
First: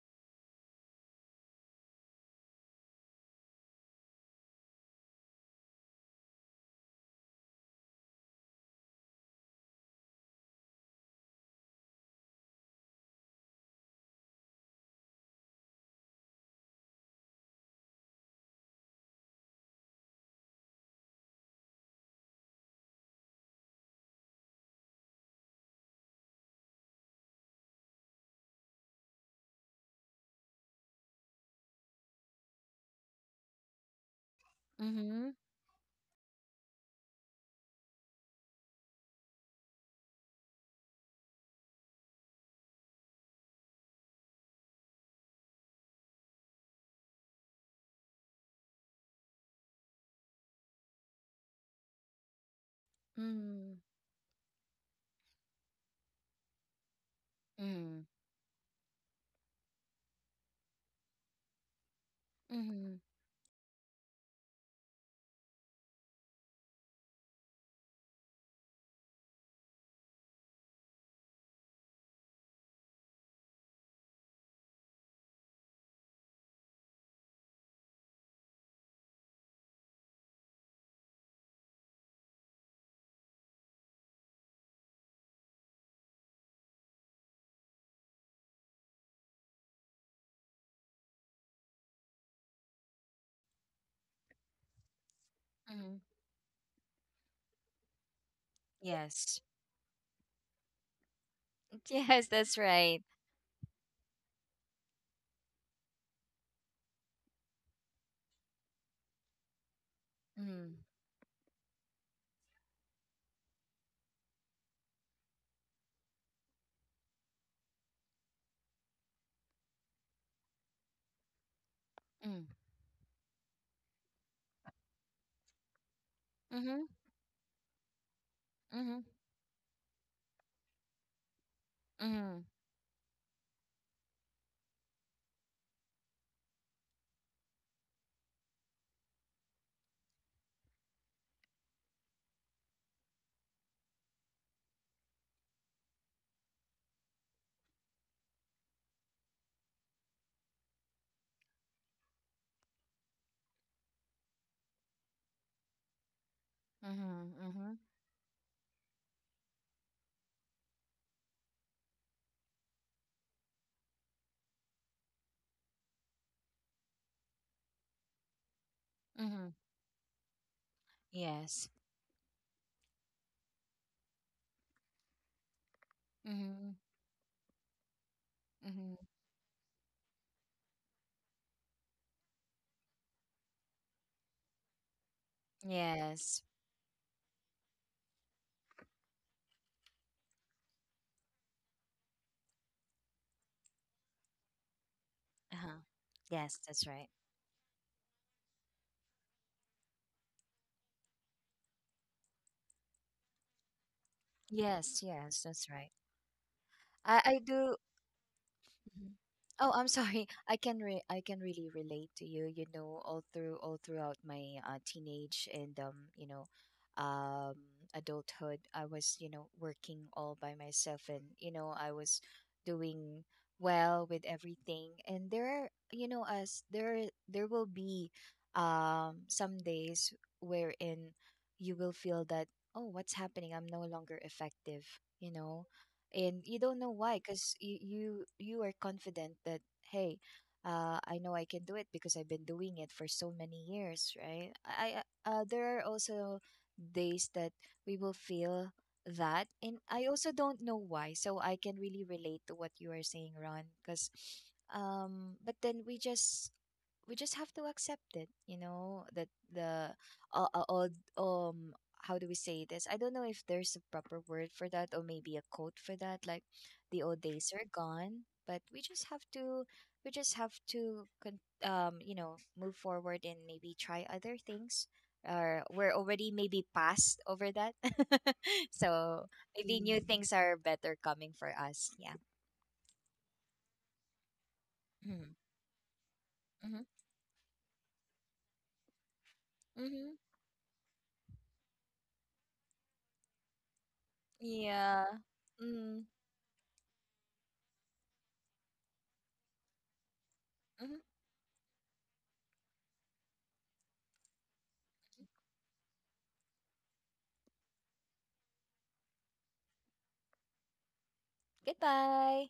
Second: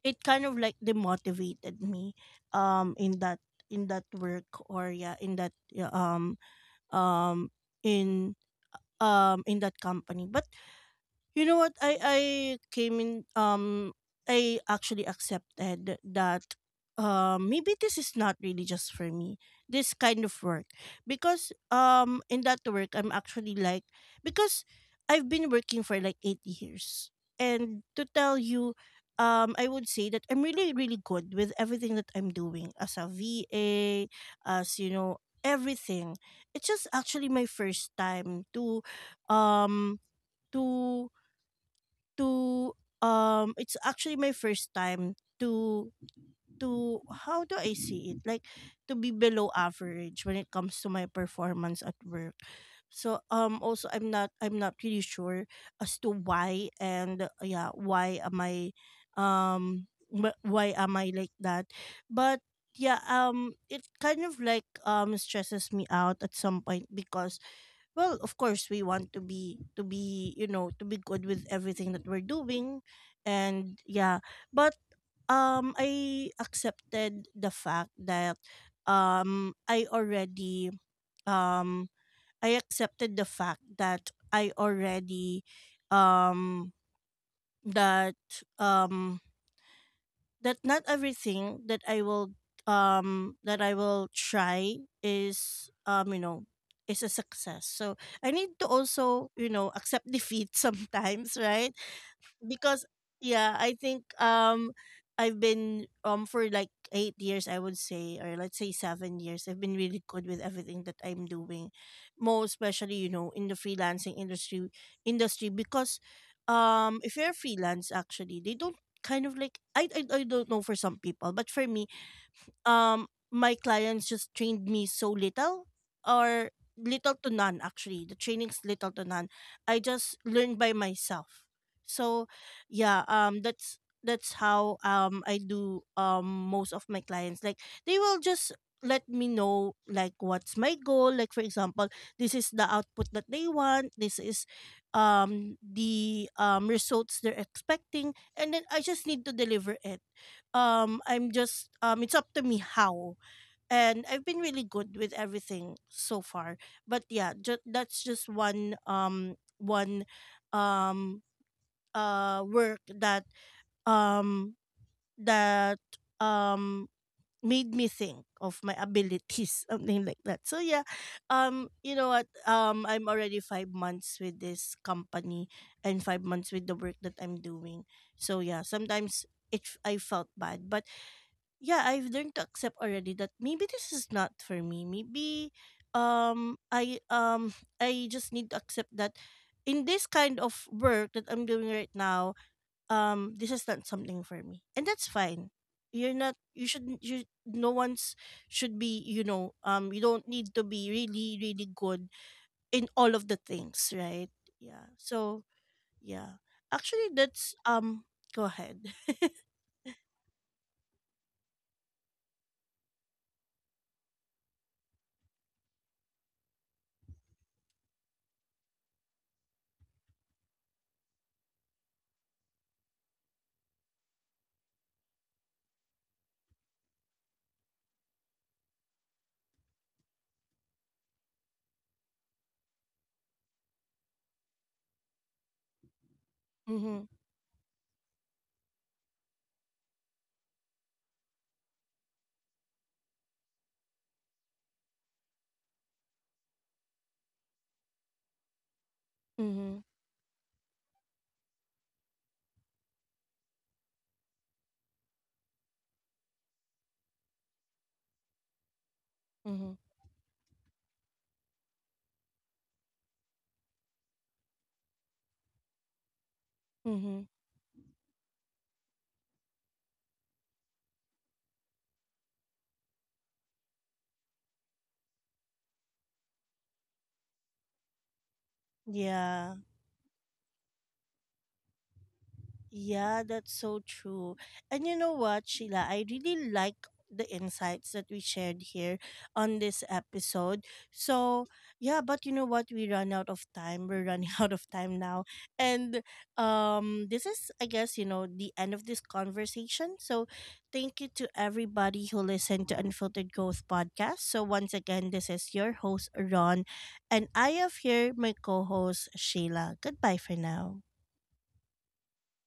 Speaker 1: it kind of like demotivated me in that, in that work, or yeah, in that, yeah, um in, in that company. But you know what? I came in, I actually accepted that maybe this is not really just for me. This kind of work, because in that work I'm actually like, because I've been working for like 8 years. And to tell you, I would say that I'm really really good with everything that I'm doing as a VA, as you know,
Speaker 2: Mhm.
Speaker 1: everything. It's just actually my first time to um to to it's actually my first time to how do I see it, like to be below average when it comes to my performance at work. So
Speaker 2: Mhm.
Speaker 1: also I'm not really sure as to why. And yeah,
Speaker 2: Mhm.
Speaker 1: why am I, um why am I like that? But
Speaker 2: Mhm.
Speaker 1: yeah, it kind of like stresses me out at some point, because well, of course we want to be, to be good with everything that we're doing. And yeah, but I accepted the fact that um i already um I accepted the fact that I already, um that um that not everything that I will, that I will try is,
Speaker 2: Mhm.
Speaker 1: you know, is a success. So I need to also,
Speaker 2: Yes.
Speaker 1: you know, accept defeat sometimes, right?
Speaker 2: Yes, that's
Speaker 1: Because
Speaker 2: right.
Speaker 1: yeah, I think I've been, for like 8 years I would say, or let's say 7 years I've been really good with
Speaker 2: Mm.
Speaker 1: everything that I'm doing. Most especially, you know, in the freelancing industry, because if you're freelance, actually they don't kind of like, I don't know for some people but for me,
Speaker 2: Mm.
Speaker 1: um my clients just trained me so little, or
Speaker 2: Mhm.
Speaker 1: little to none. Actually the training's little
Speaker 2: Mhm.
Speaker 1: to none. I just learned by myself. So
Speaker 2: Mhm.
Speaker 1: yeah, that's how I do, most of my clients, like they will just let me know like what's my goal. Like for example, this is the output that they want, this is the results they're expecting, and then I just need to deliver it. I'm just, it's up to me how. And I've been really good with everything so far. But yeah,
Speaker 2: Mhm. Mhm.
Speaker 1: that's just one, one um work that um that um made me think of my
Speaker 2: Mhm.
Speaker 1: abilities something like that. So yeah,
Speaker 2: Yes.
Speaker 1: you know what, I'm already 5 months with this company, and 5 months with
Speaker 2: Mhm.
Speaker 1: the work that I'm doing. So yeah,
Speaker 2: Mhm.
Speaker 1: sometimes it I felt bad, but yeah, I've learned to accept already that maybe this is not for me. Maybe
Speaker 2: Yes.
Speaker 1: I I just need to accept that in this kind of work that I'm doing right now, this is not something for me. And that's fine.
Speaker 2: Uh-huh. Yes,
Speaker 1: You
Speaker 2: that's
Speaker 1: shouldn't,
Speaker 2: right.
Speaker 1: you no one's should be, you know, you don't need to be really really good in all of the things, right? Yeah.
Speaker 2: Yes, yes,
Speaker 1: So,
Speaker 2: that's right.
Speaker 1: yeah. Actually
Speaker 2: I
Speaker 1: that's
Speaker 2: do
Speaker 1: go ahead.
Speaker 2: Mhm. Oh, I'm sorry. I can really relate to you, you know, all through all throughout my teenage and, um adulthood. I was, you know, working all by myself, and, you know, I was doing well with everything. And there are, you know, as there there will be some days wherein you will feel that, oh, what's happening? I'm no longer effective, you know and you don't know
Speaker 1: Mhm.
Speaker 2: why because you you are confident that hey, I know I can do it because I've been doing it for so many years, right? There are also days that we will feel that, and
Speaker 1: Mhm.
Speaker 2: I also don't know why. So I can really relate to what you are saying, Ron, because but then we just have to accept it, you know, that
Speaker 1: Mhm.
Speaker 2: the all um how do we say this? I don't know if there's a proper word for that or maybe a quote for that. Like the old
Speaker 1: Mhm.
Speaker 2: days are gone, but we just have to you know, move forward and maybe try other things. Or we're already maybe past over that, so
Speaker 1: Yeah.
Speaker 2: maybe new Mm. things are better coming for us. Yeah.
Speaker 1: Yeah, that's so true. And you know
Speaker 2: Mm-hmm.
Speaker 1: what, Sheila? I really like the insights that we shared here on this
Speaker 2: Mm-hmm.
Speaker 1: episode. So, yeah, but you know what? We run out of time. We're running out of time
Speaker 2: Yeah.
Speaker 1: now.
Speaker 2: Mm-hmm.
Speaker 1: And this is, I guess, you know, the end of this conversation. So, thank you to everybody who listened to Unfiltered Growth podcast. So, once again, this is your host Ron, and I have here my co-host Sheila. Goodbye for now.
Speaker 2: Goodbye.